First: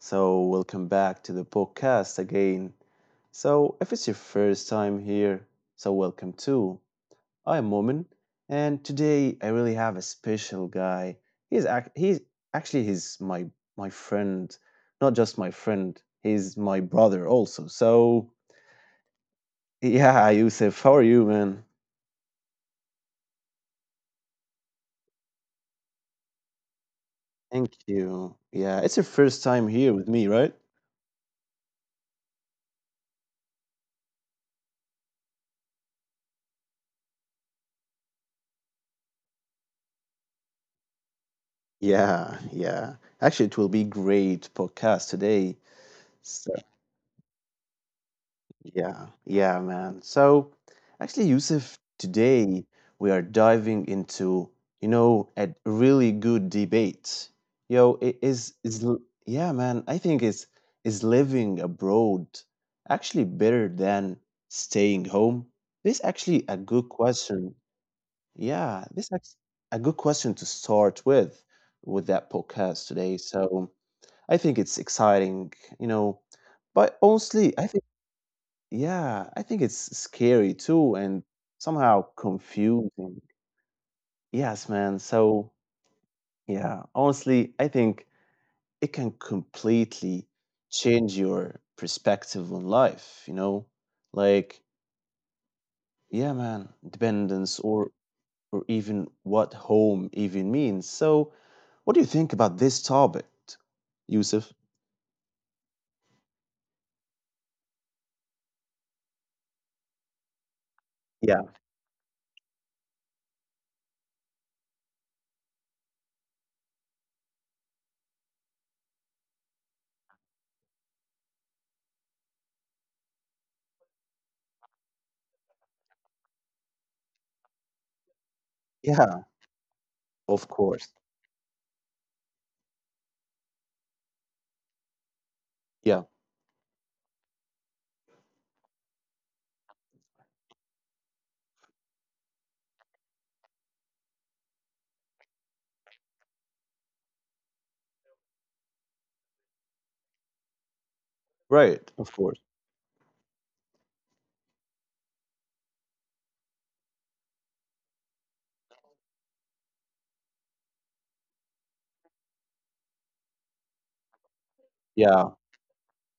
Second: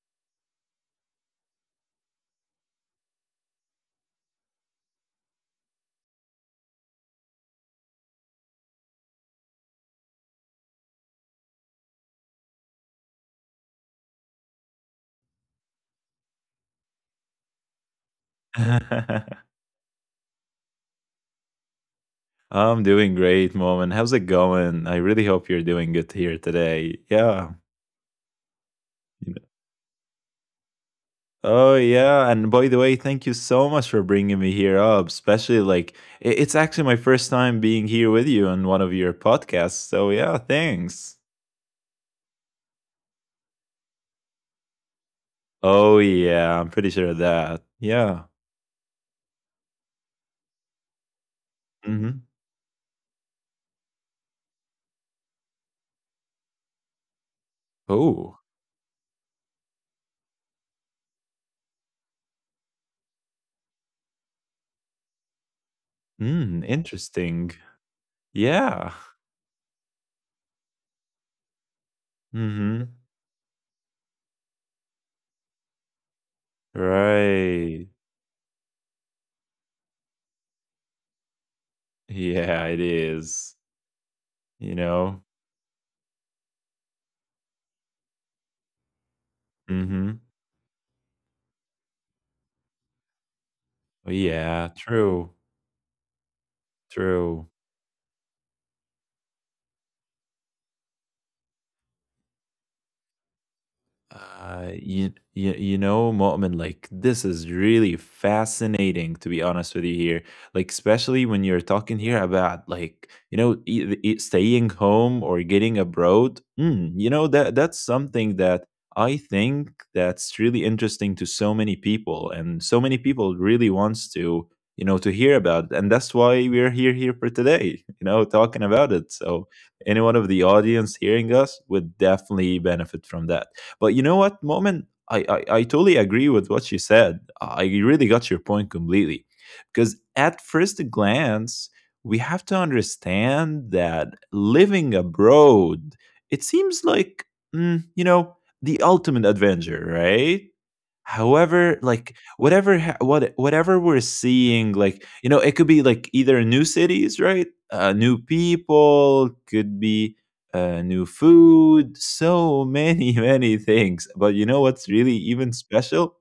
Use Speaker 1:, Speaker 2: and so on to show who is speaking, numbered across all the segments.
Speaker 1: So, welcome back to the podcast again. So, if it's your first time here, so welcome too. I'm Momin, and today I really have a special guy. He's ac- he's actually he's my my friend, not just my friend. He's my brother also. So, yeah, Yusuf, how are you, man?
Speaker 2: I'm doing great, mom. And how's it going? I really hope you're doing good here today. Yeah.
Speaker 1: Thank you. Yeah, it's your
Speaker 2: you know-
Speaker 1: first time here with me, right?
Speaker 2: Oh, yeah. And by the way, thank you so much for bringing me here up, especially like it's actually my first time being here with you on one of your podcasts. So, yeah, thanks.
Speaker 1: Yeah, yeah. Actually, it will be great podcast today.
Speaker 2: Oh,
Speaker 1: So,
Speaker 2: yeah. I'm pretty sure of that. Yeah.
Speaker 1: yeah, yeah, man. So, actually, Yusuf,
Speaker 2: Mm-hmm.
Speaker 1: today we are diving into a really good debate. Yo, it
Speaker 2: Oh,
Speaker 1: is l- yeah, man. I think it's is living abroad actually better than staying home? This actually a good question.
Speaker 2: Interesting.
Speaker 1: Yeah,
Speaker 2: Yeah.
Speaker 1: this actually a good question to start with that podcast
Speaker 2: Mm-hmm.
Speaker 1: today. So. I think it's exciting, you know, but honestly, I think
Speaker 2: Right.
Speaker 1: yeah, I think it's scary too and somehow
Speaker 2: Yeah, it
Speaker 1: confusing.
Speaker 2: is.
Speaker 1: Yes,
Speaker 2: You
Speaker 1: man.
Speaker 2: know?
Speaker 1: So, yeah, honestly, I think it can completely
Speaker 2: Hmm.
Speaker 1: change your perspective on life, you know?
Speaker 2: Well,
Speaker 1: Like,
Speaker 2: yeah, true,
Speaker 1: yeah, man,
Speaker 2: true.
Speaker 1: dependence or even what home even means. So, what do you think about this topic, Yusuf?
Speaker 2: You know, Mu'min, like this is really fascinating to be honest with you here. Like especially when
Speaker 1: Yeah.
Speaker 2: you're talking here about like staying home or getting abroad. You know, that's something that I think that's really interesting to so many people, and so many people really wants to to hear about it. And that's why we're here for today. You know, talking about it.
Speaker 1: Yeah,
Speaker 2: So anyone of the
Speaker 1: of course.
Speaker 2: audience hearing us would definitely benefit from that. But you know what, Moment, I totally
Speaker 1: Yeah.
Speaker 2: agree with what you said. I really got your point completely. Because at first glance, we have to understand that living abroad, it seems like, you know, the ultimate adventure, right? However,
Speaker 1: Right, of
Speaker 2: like
Speaker 1: course.
Speaker 2: whatever ha what whatever we're seeing, like, you know, it could be like either new cities, right? New people, could be new food, so many, many things. But you know what's really
Speaker 1: Yeah.
Speaker 2: even special?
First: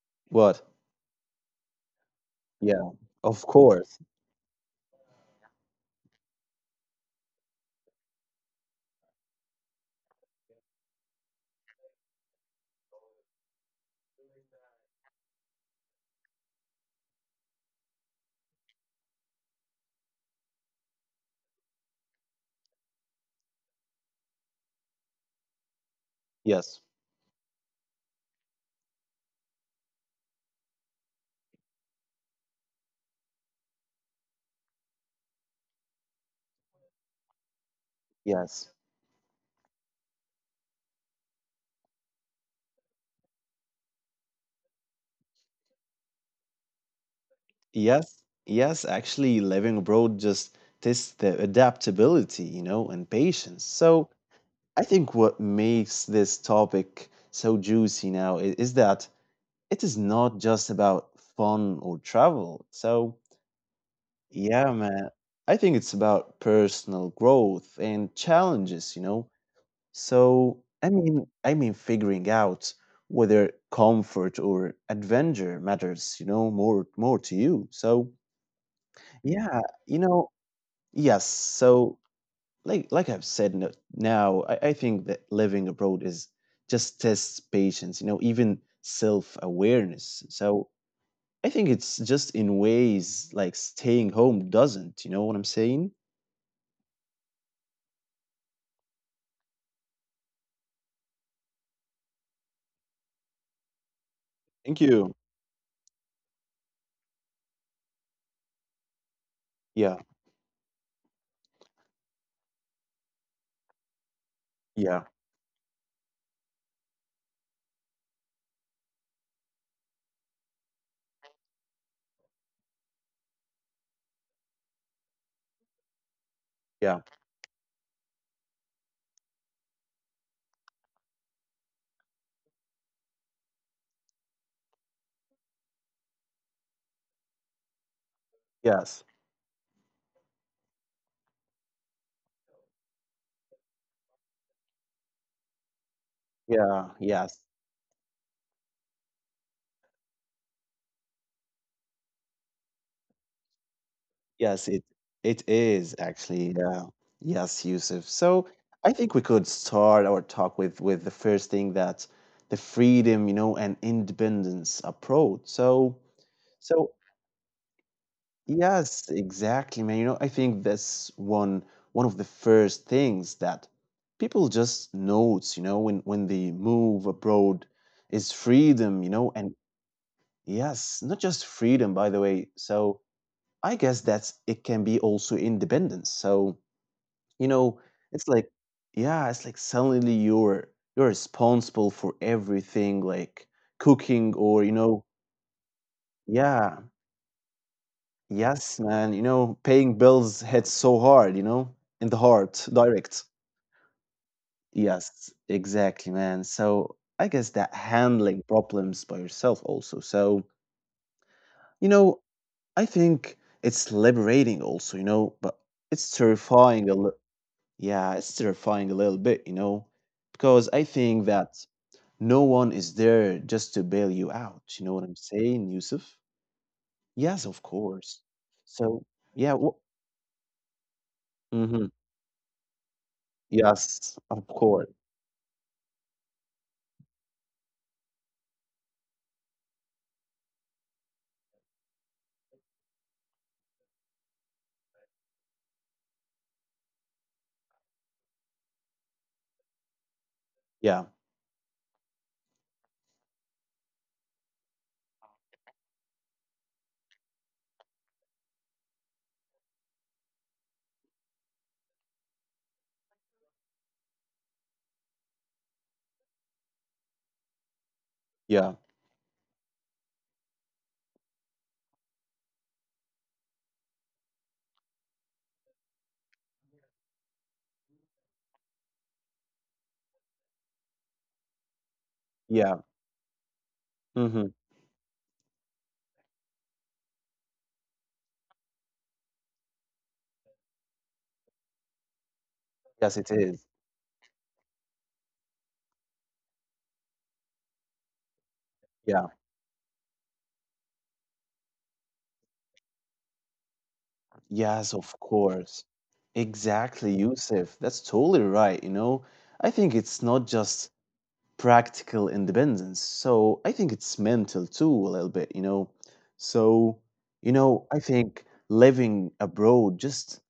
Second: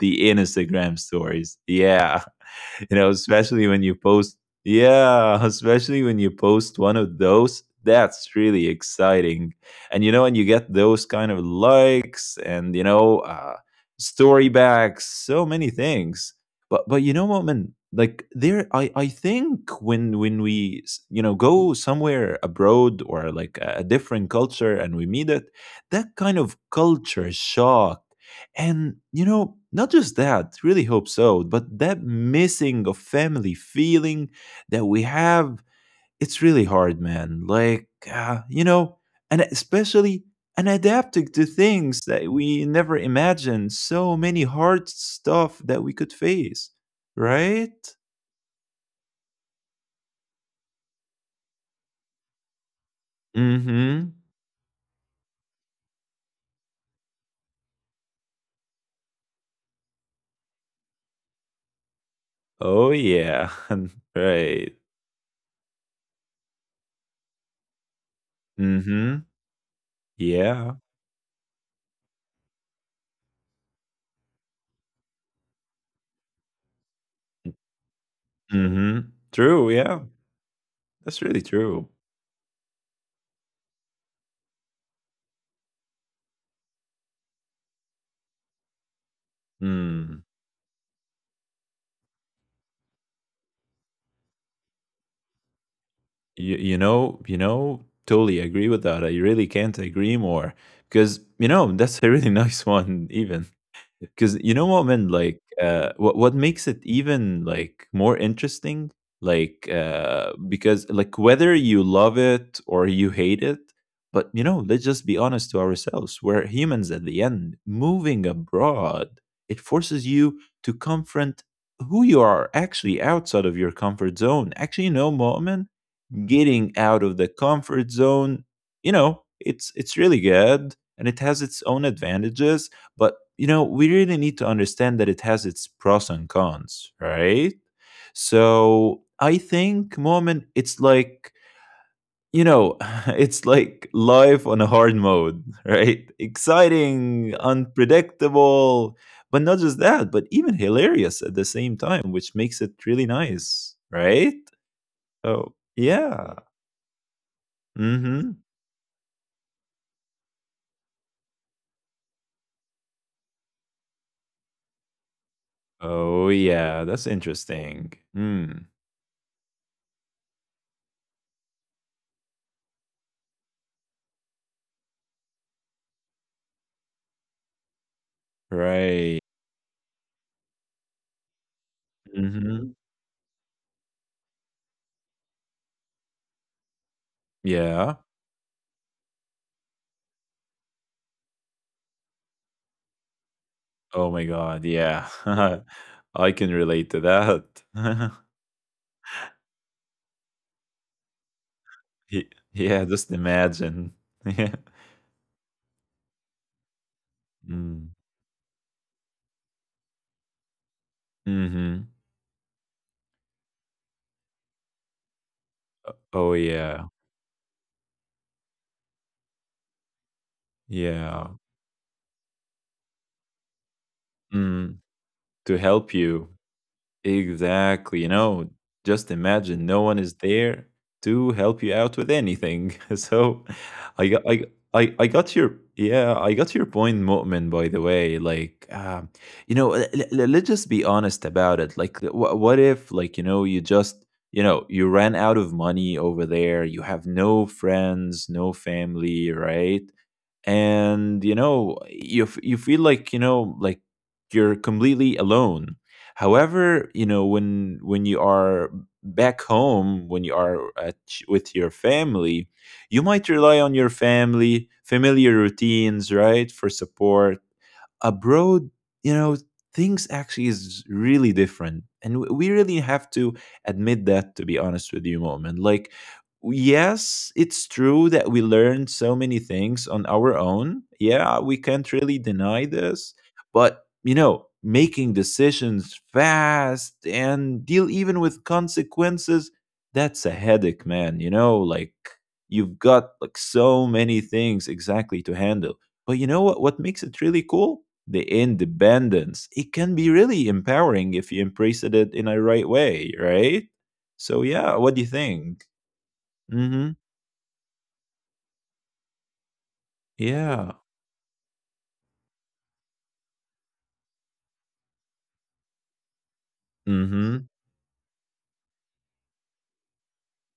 Speaker 2: The
Speaker 1: What?
Speaker 2: Instagram stories. Yeah.
Speaker 1: Yeah.
Speaker 2: You know,
Speaker 1: Of
Speaker 2: especially when you
Speaker 1: course.
Speaker 2: post. Yeah, especially when you post one of those, that's really exciting. And you know, and you get those kind of likes and story backs, so many things. But you know, Moment, like there, I think when you know go somewhere abroad or like a different culture and we meet it, that kind of
Speaker 1: Yes.
Speaker 2: culture shock and, you know, not just that, really hope so, but that missing of family feeling that we have, it's really hard, man. Like, you
Speaker 1: Yes.
Speaker 2: know, and especially and adapting to things that we never imagined, so many hard stuff that we could face, right?
Speaker 1: Yes. Yes. Actually, living abroad just tests the adaptability, you know, and patience.
Speaker 2: Mm hmm.
Speaker 1: So I think what makes this topic so juicy now is that it is not just about fun or travel.
Speaker 2: Oh,
Speaker 1: So
Speaker 2: yeah. Right.
Speaker 1: yeah, man. I think it's about personal growth and
Speaker 2: Mm
Speaker 1: challenges, you
Speaker 2: hmm.
Speaker 1: know. So,
Speaker 2: Yeah.
Speaker 1: I mean, figuring out whether comfort or adventure matters, you know, more to you. So,
Speaker 2: Mm hmm.
Speaker 1: yeah,
Speaker 2: True.
Speaker 1: you
Speaker 2: Yeah.
Speaker 1: know,
Speaker 2: That's
Speaker 1: yes.
Speaker 2: really true.
Speaker 1: So, like I've said now, I think that living abroad is just tests patience, you know, even
Speaker 2: Mm.
Speaker 1: self-awareness. So, I think it's just in ways like staying home doesn't, you know what I'm saying?
Speaker 2: You know, totally agree with that. I really can't agree more because you know that's a really nice one, even because you know what,
Speaker 1: Thank
Speaker 2: man.
Speaker 1: you.
Speaker 2: Like, what makes it even like more interesting, like,
Speaker 1: Yeah,
Speaker 2: because like whether you love it or you hate it, but you know, let's just
Speaker 1: yeah,
Speaker 2: be honest to ourselves. We're humans at the end. Moving abroad, it forces you to confront who you are actually outside of your comfort zone. Actually, you know, moment, getting
Speaker 1: yeah,
Speaker 2: out of the comfort zone, you know, it's really good and it has its own advantages, but you know we really need to understand that it has its pros and cons, right? So
Speaker 1: yes,
Speaker 2: I think, moment, it's like you know it's like life on a hard mode. Right,
Speaker 1: yeah,
Speaker 2: exciting,
Speaker 1: yes,
Speaker 2: unpredictable, but not just that, but even hilarious at the same time, which makes it really nice, right?
Speaker 1: yes. It
Speaker 2: Oh
Speaker 1: is
Speaker 2: yeah.
Speaker 1: actually. Yeah, yes, Yusuf.
Speaker 2: Mm-hmm.
Speaker 1: So I think we could start our talk with the first thing that the freedom, you know, and independence approach. So
Speaker 2: Oh, yeah,
Speaker 1: so
Speaker 2: that's interesting. Hmm.
Speaker 1: yes, exactly, man. You know, I think that's one of the first things that people just notes. You know, when they move abroad is freedom. You
Speaker 2: Right.
Speaker 1: know, and yes, not just freedom, by the way.
Speaker 2: Mhm.
Speaker 1: So I guess that's it can be also independence. So, you know,
Speaker 2: Yeah.
Speaker 1: it's like, yeah, it's like suddenly you're responsible for everything, like
Speaker 2: Oh my
Speaker 1: cooking or,
Speaker 2: god,
Speaker 1: you know,
Speaker 2: yeah. I can
Speaker 1: yeah,
Speaker 2: relate to that.
Speaker 1: yes, man, you know, paying bills hits so hard, you know, in the
Speaker 2: Ye
Speaker 1: heart,
Speaker 2: Yeah, just
Speaker 1: direct.
Speaker 2: imagine. Yeah.
Speaker 1: Yes, exactly, man. So I guess that
Speaker 2: Mm.
Speaker 1: handling problems by yourself also. So,
Speaker 2: Mhm.
Speaker 1: you know, I think it's liberating also, you know, but it's
Speaker 2: Oh, yeah.
Speaker 1: terrifying a little. Yeah, it's terrifying a little bit, you know, because I think
Speaker 2: Yeah.
Speaker 1: that no one is there just to bail you out.
Speaker 2: Mm,
Speaker 1: You know what I'm
Speaker 2: to
Speaker 1: saying,
Speaker 2: help
Speaker 1: Yusuf?
Speaker 2: you.
Speaker 1: Yes, of
Speaker 2: Exactly. You
Speaker 1: course.
Speaker 2: know,
Speaker 1: So,
Speaker 2: just
Speaker 1: yeah.
Speaker 2: imagine no one is there to help you
Speaker 1: Hmm
Speaker 2: out with anything. So I
Speaker 1: Yes,
Speaker 2: got I
Speaker 1: of course.
Speaker 2: I got your yeah I got your point, Mu'min. By the way, like you know, let's just be honest about it. Like, what if like you know you just you know you ran out of money over there. You have no friends, no family, right?
Speaker 1: Yeah,
Speaker 2: And you know you feel like you know like you're completely alone. However, you know, when you are back home, when you are at, with your family, you might rely on your family familiar routines, right, for support.
Speaker 1: yeah,
Speaker 2: Abroad, you know, things actually is really different. And we really have to admit that, to be honest with you, moment. Like, yes, it's true that we learned so many things on our own. Yeah, we can't really deny
Speaker 1: yeah.
Speaker 2: this. But, you
Speaker 1: hmm
Speaker 2: know, making decisions fast and deal even with consequences, that's a headache, man. You know, like, you've got
Speaker 1: Yes, it
Speaker 2: like
Speaker 1: is.
Speaker 2: so many things exactly to handle. But you know what? What makes it really cool? The
Speaker 1: Yeah.
Speaker 2: independence, it can be really empowering if you embrace it in a right way, right? So yeah,
Speaker 1: Yes,
Speaker 2: what do you
Speaker 1: of
Speaker 2: think?
Speaker 1: course.
Speaker 2: Mm-hmm.
Speaker 1: Exactly, Yusuf. That's totally right. You know, I think it's not
Speaker 2: Yeah.
Speaker 1: just practical independence. So I think it's mental too, a little bit, you know. So,
Speaker 2: Mm-hmm.
Speaker 1: you know, I think living abroad just,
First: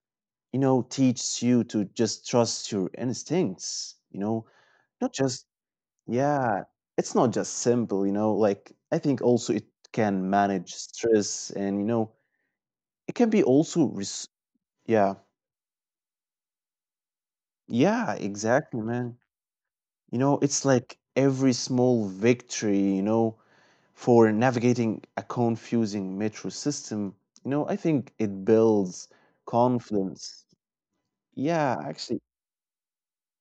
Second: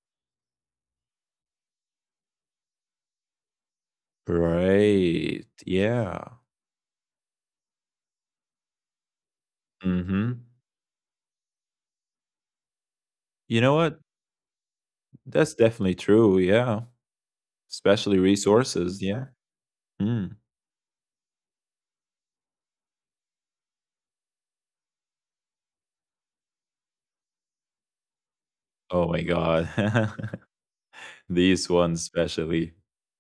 Speaker 1: you know, teaches you to just trust your instincts, you know, not
Speaker 2: Right.
Speaker 1: just,
Speaker 2: Yeah.
Speaker 1: yeah, it's not just simple, you know, like I think also it can
Speaker 2: Mm-hmm.
Speaker 1: manage stress and, you know, it can be
Speaker 2: You know
Speaker 1: also,
Speaker 2: what?
Speaker 1: yeah,
Speaker 2: That's definitely true. Yeah.
Speaker 1: yeah,
Speaker 2: Especially
Speaker 1: exactly,
Speaker 2: resources.
Speaker 1: man.
Speaker 2: Yeah.
Speaker 1: You know,
Speaker 2: Mm.
Speaker 1: it's like every small victory, you know, for navigating a confusing metro system, you know, I think it builds
Speaker 2: Oh my God.
Speaker 1: confidence. Yeah,
Speaker 2: These ones,
Speaker 1: actually,
Speaker 2: especially.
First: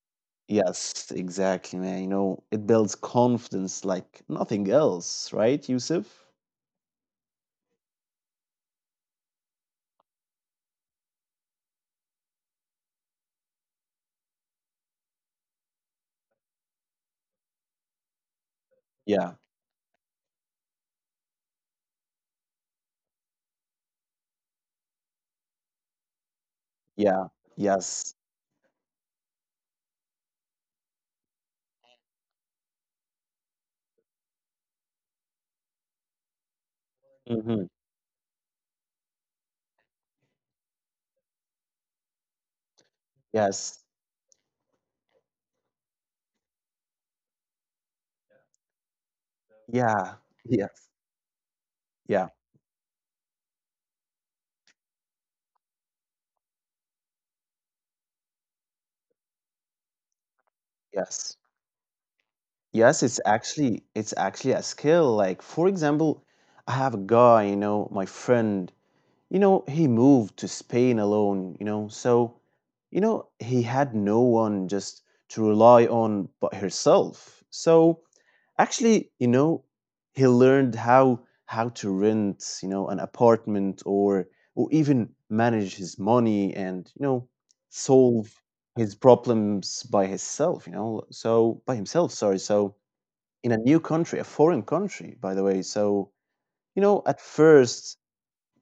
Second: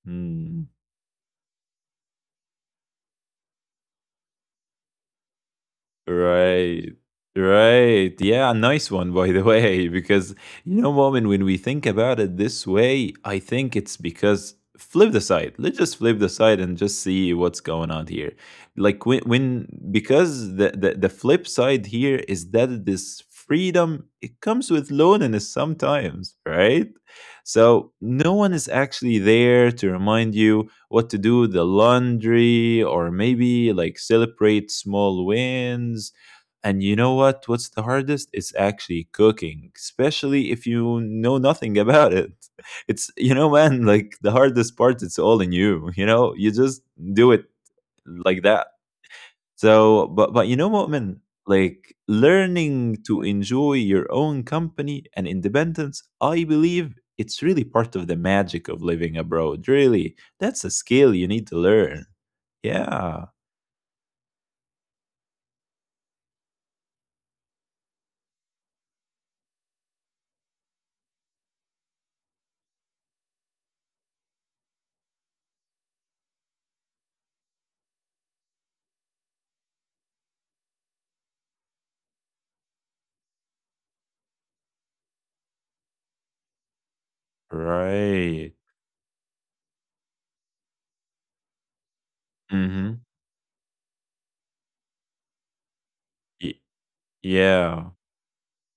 Speaker 2: Mm.
Speaker 1: yes, exactly, man. You know, it builds confidence like nothing else, right, Yusuf?
Speaker 2: Right. Right. Yeah, nice one, by the way. Because, you know, Moment, when we think about it this way, I think it's because flip the side. Let's just flip the side and just see what's going on here. Like,
Speaker 1: Yeah,
Speaker 2: when because the flip side here is that this freedom, it comes with loneliness sometimes, right?
Speaker 1: yeah,
Speaker 2: So, no
Speaker 1: yes,
Speaker 2: one is actually there to remind you what to do, the laundry, or maybe like celebrate small wins. And you know what? What's the
Speaker 1: hmm
Speaker 2: hardest? It's actually cooking, especially if you know nothing about it. It's, you know, man,
Speaker 1: yes,
Speaker 2: like the hardest part, it's all in you. You know, you just do it like that. So, but
Speaker 1: yeah,
Speaker 2: but you know, what,
Speaker 1: yes,
Speaker 2: man? Like
Speaker 1: yeah,
Speaker 2: learning to enjoy your own company and independence, I believe it's really part of the magic of living abroad. Really, that's a skill you need to
Speaker 1: yes,
Speaker 2: learn.
Speaker 1: yes.
Speaker 2: Yeah,
Speaker 1: It's actually a skill. Like, for example, I have a guy, you know, my friend. You know, he moved to Spain alone, you know, so, you know, he had no one just to rely on but herself. So actually, you know, he learned how to rent, you know, an apartment or even manage his money and, you know, solve
Speaker 2: right.
Speaker 1: his problems by himself, you know. So by himself, sorry. So
Speaker 2: Mm-hmm.
Speaker 1: in a new country, a foreign country, by the way. So, you know, at
Speaker 2: Yeah,
Speaker 1: first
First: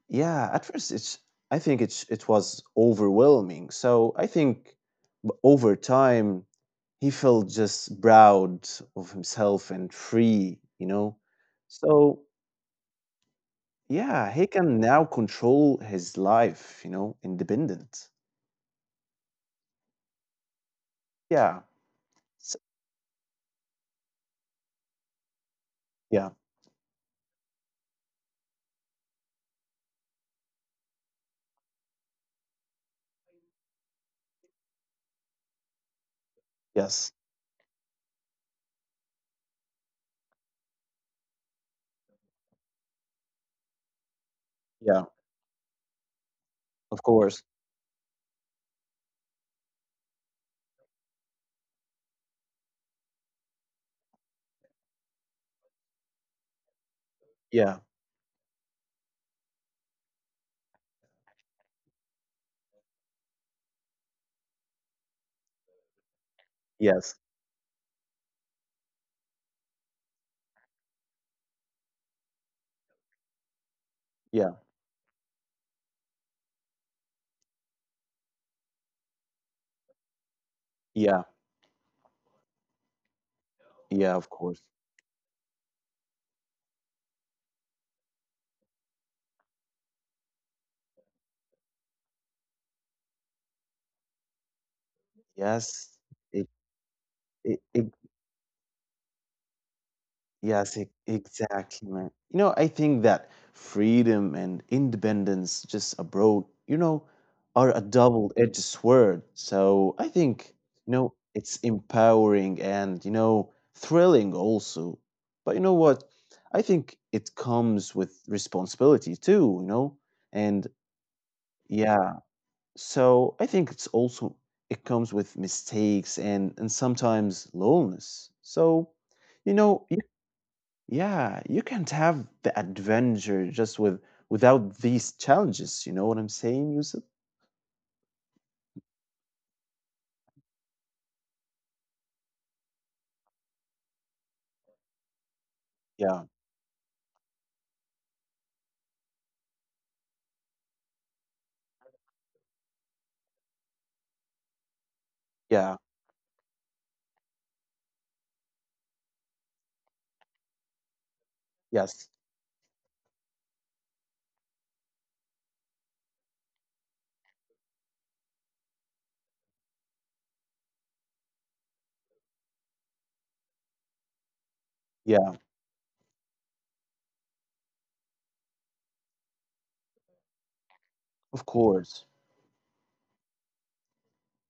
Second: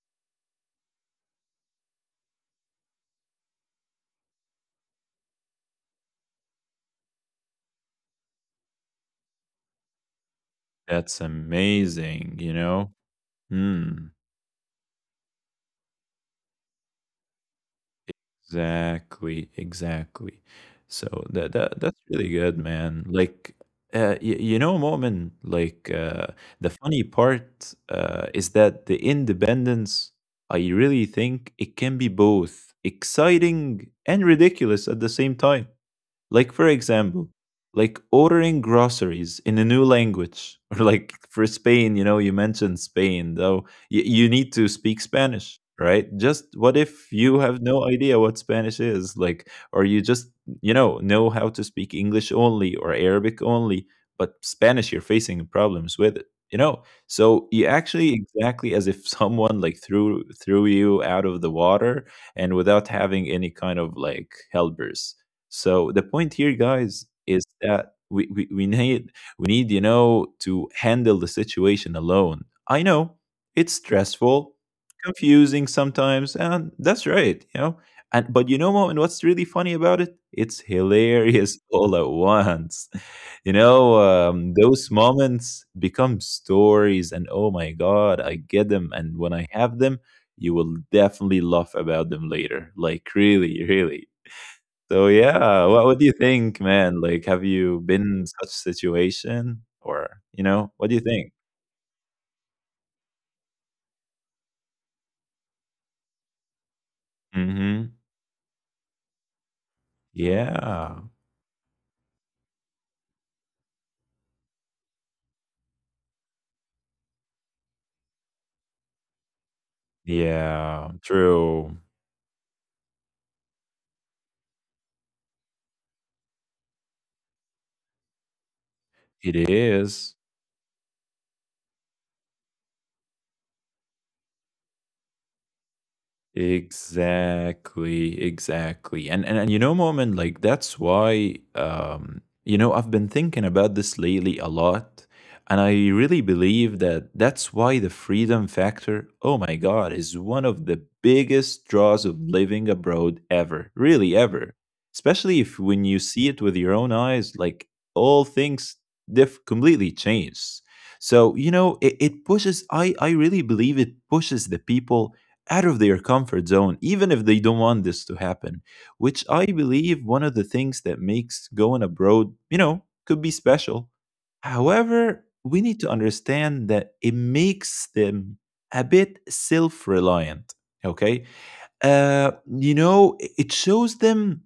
Speaker 1: yeah, at first it's I think it's it was overwhelming. So I think over time he felt just proud of himself and free, you know.
Speaker 2: that's
Speaker 1: So
Speaker 2: amazing. You know. Hmm.
Speaker 1: yeah, he can now control his life, you know, independent.
Speaker 2: Exactly, exactly. So that
Speaker 1: Yeah.
Speaker 2: that that's really good,
Speaker 1: s-
Speaker 2: man. Like, y you know, Mo'min, like
Speaker 1: yeah.
Speaker 2: the funny part is that the independence, I really think it can be both exciting and ridiculous at the same time. Like, for
Speaker 1: Yes.
Speaker 2: example, like ordering groceries in a new language, or like for Spain, you know, you mentioned Spain, though you need to speak
Speaker 1: Yeah.
Speaker 2: Spanish, right? Just what if
Speaker 1: Of
Speaker 2: you
Speaker 1: course.
Speaker 2: have no idea what Spanish is, like, or you just, you know how to speak English only or Arabic only, but Spanish, you're facing problems with it, you know? So you
Speaker 1: Yeah.
Speaker 2: actually exactly as if someone like threw you out of the water and without having any kind of like helpers. So the point here, guys,
Speaker 1: Yes.
Speaker 2: is that we need, you know, to handle the situation alone. I know it's stressful,
Speaker 1: Yeah.
Speaker 2: confusing sometimes, and that's right, you know. And but you know, Mo, and what's really funny about it? It's
Speaker 1: Yeah.
Speaker 2: hilarious all at once. You know,
Speaker 1: Yeah, of course.
Speaker 2: those moments become stories, and oh my god, I get them, and when I have them, you will definitely laugh about them later. Like really, really. So yeah, what
Speaker 1: Yes.
Speaker 2: do you think, man? Like, have
Speaker 1: It.
Speaker 2: you
Speaker 1: e-
Speaker 2: been in such situation, or you know,
Speaker 1: Yes,
Speaker 2: what do you think?
Speaker 1: exactly, man. You know, I think that freedom and independence just abroad, you know, are a
Speaker 2: Hmm.
Speaker 1: double-edged sword. So I think, you
Speaker 2: Yeah,
Speaker 1: know, it's empowering and, you know, thrilling also. But you know what? I think it comes with responsibility too, you know? And
Speaker 2: yeah, true.
Speaker 1: yeah, so I think it's also, it comes with mistakes and sometimes loneliness. So,
Speaker 2: It
Speaker 1: you know,
Speaker 2: is.
Speaker 1: yeah, you can't have the adventure just without these challenges. You know what I'm saying, Yusuf?
Speaker 2: Exactly, exactly. And you know, Moment, like that's why you know, I've been thinking about this lately a lot. And I really
Speaker 1: Yeah,
Speaker 2: believe that that's why the freedom factor, oh my God, is one of the biggest draws of living abroad ever, really ever. Especially if
Speaker 1: yeah,
Speaker 2: when you see it with your own eyes, like all things completely change. So, you know, it,
Speaker 1: yes,
Speaker 2: it pushes, I really believe it pushes the people out of their comfort zone, even if they don't want this to happen, which I believe one of the things that makes going abroad, you know, could be special. However,
Speaker 1: yeah,
Speaker 2: we need to understand that it makes them a bit self reliant. Okay.
Speaker 1: of course.
Speaker 2: You know, it shows them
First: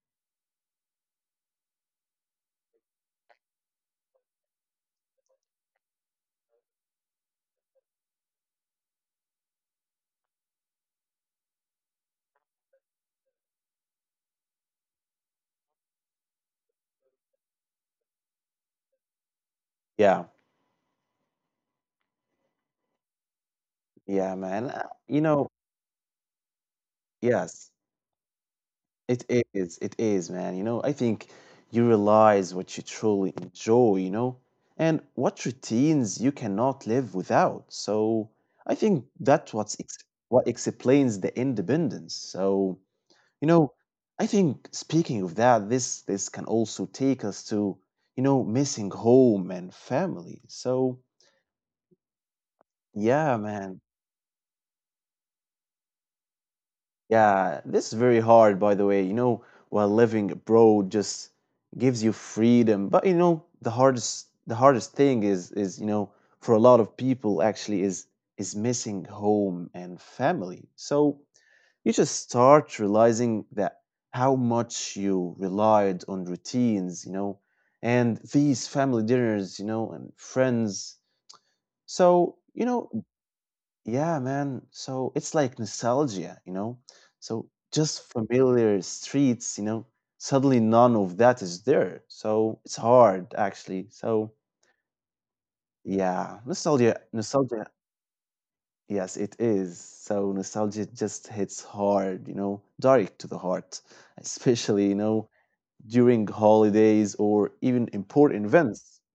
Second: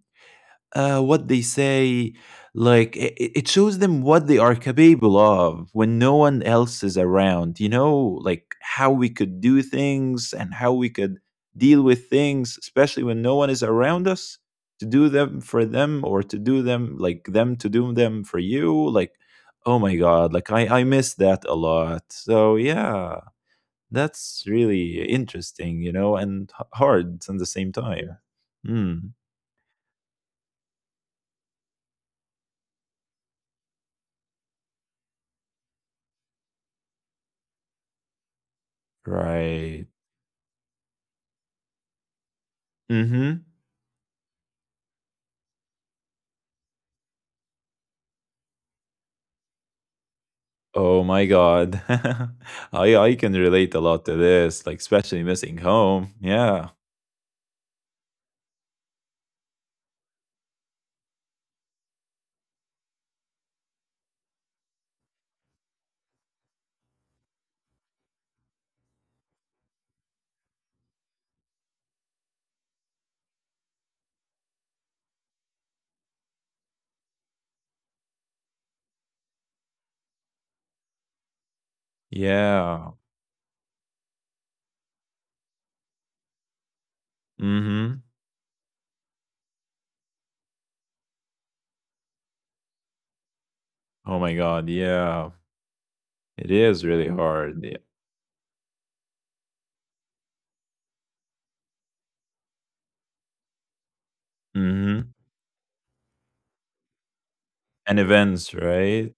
Speaker 2: what they say. Like it shows them what they are capable of when no one else is around. You know, like how we could do things and how we could deal with things, especially when no one is around us to do them for them or to do them like them to do them for you. Like, oh my
Speaker 1: Yeah,
Speaker 2: god, like I miss that a lot. So yeah,
Speaker 1: yeah,
Speaker 2: that's
Speaker 1: man.
Speaker 2: really
Speaker 1: You know,
Speaker 2: interesting, you know, and hard at the same
Speaker 1: yes,
Speaker 2: time. Mm,
Speaker 1: it is. It is, man. You know, I think you realize what you truly enjoy, you know, and what routines you cannot live without. So I think that's what's
Speaker 2: right.
Speaker 1: ex what explains the independence. So
Speaker 2: Mm-hmm.
Speaker 1: you know, I think speaking of that, this can also take us to, you know, missing home and family. So
Speaker 2: Oh my god.
Speaker 1: yeah,
Speaker 2: I can
Speaker 1: man.
Speaker 2: relate a lot to this, like especially missing home. Yeah.
Speaker 1: Yeah, this is very hard by the way, you know, while living abroad just gives you freedom. But you know, the hardest thing is, you know, for a lot of people actually is missing home and family. So you just start realizing that how much you relied on routines, you know, and these family dinners, you know, and friends. So, you
Speaker 2: Yeah.
Speaker 1: know, yeah, man. So it's like nostalgia, you know. So just
Speaker 2: Mhm.
Speaker 1: familiar streets, you know, suddenly none of that is there. So it's hard actually.
Speaker 2: Oh
Speaker 1: So
Speaker 2: my god, yeah.
Speaker 1: yeah,
Speaker 2: It is
Speaker 1: nostalgia,
Speaker 2: really hard.
Speaker 1: nostalgia
Speaker 2: Yeah.
Speaker 1: Yes, it is. So nostalgia just hits hard, you know, direct to the heart, especially, you
Speaker 2: Mhm.
Speaker 1: know, during holidays or even
Speaker 2: And
Speaker 1: important
Speaker 2: events,
Speaker 1: events.
Speaker 2: right?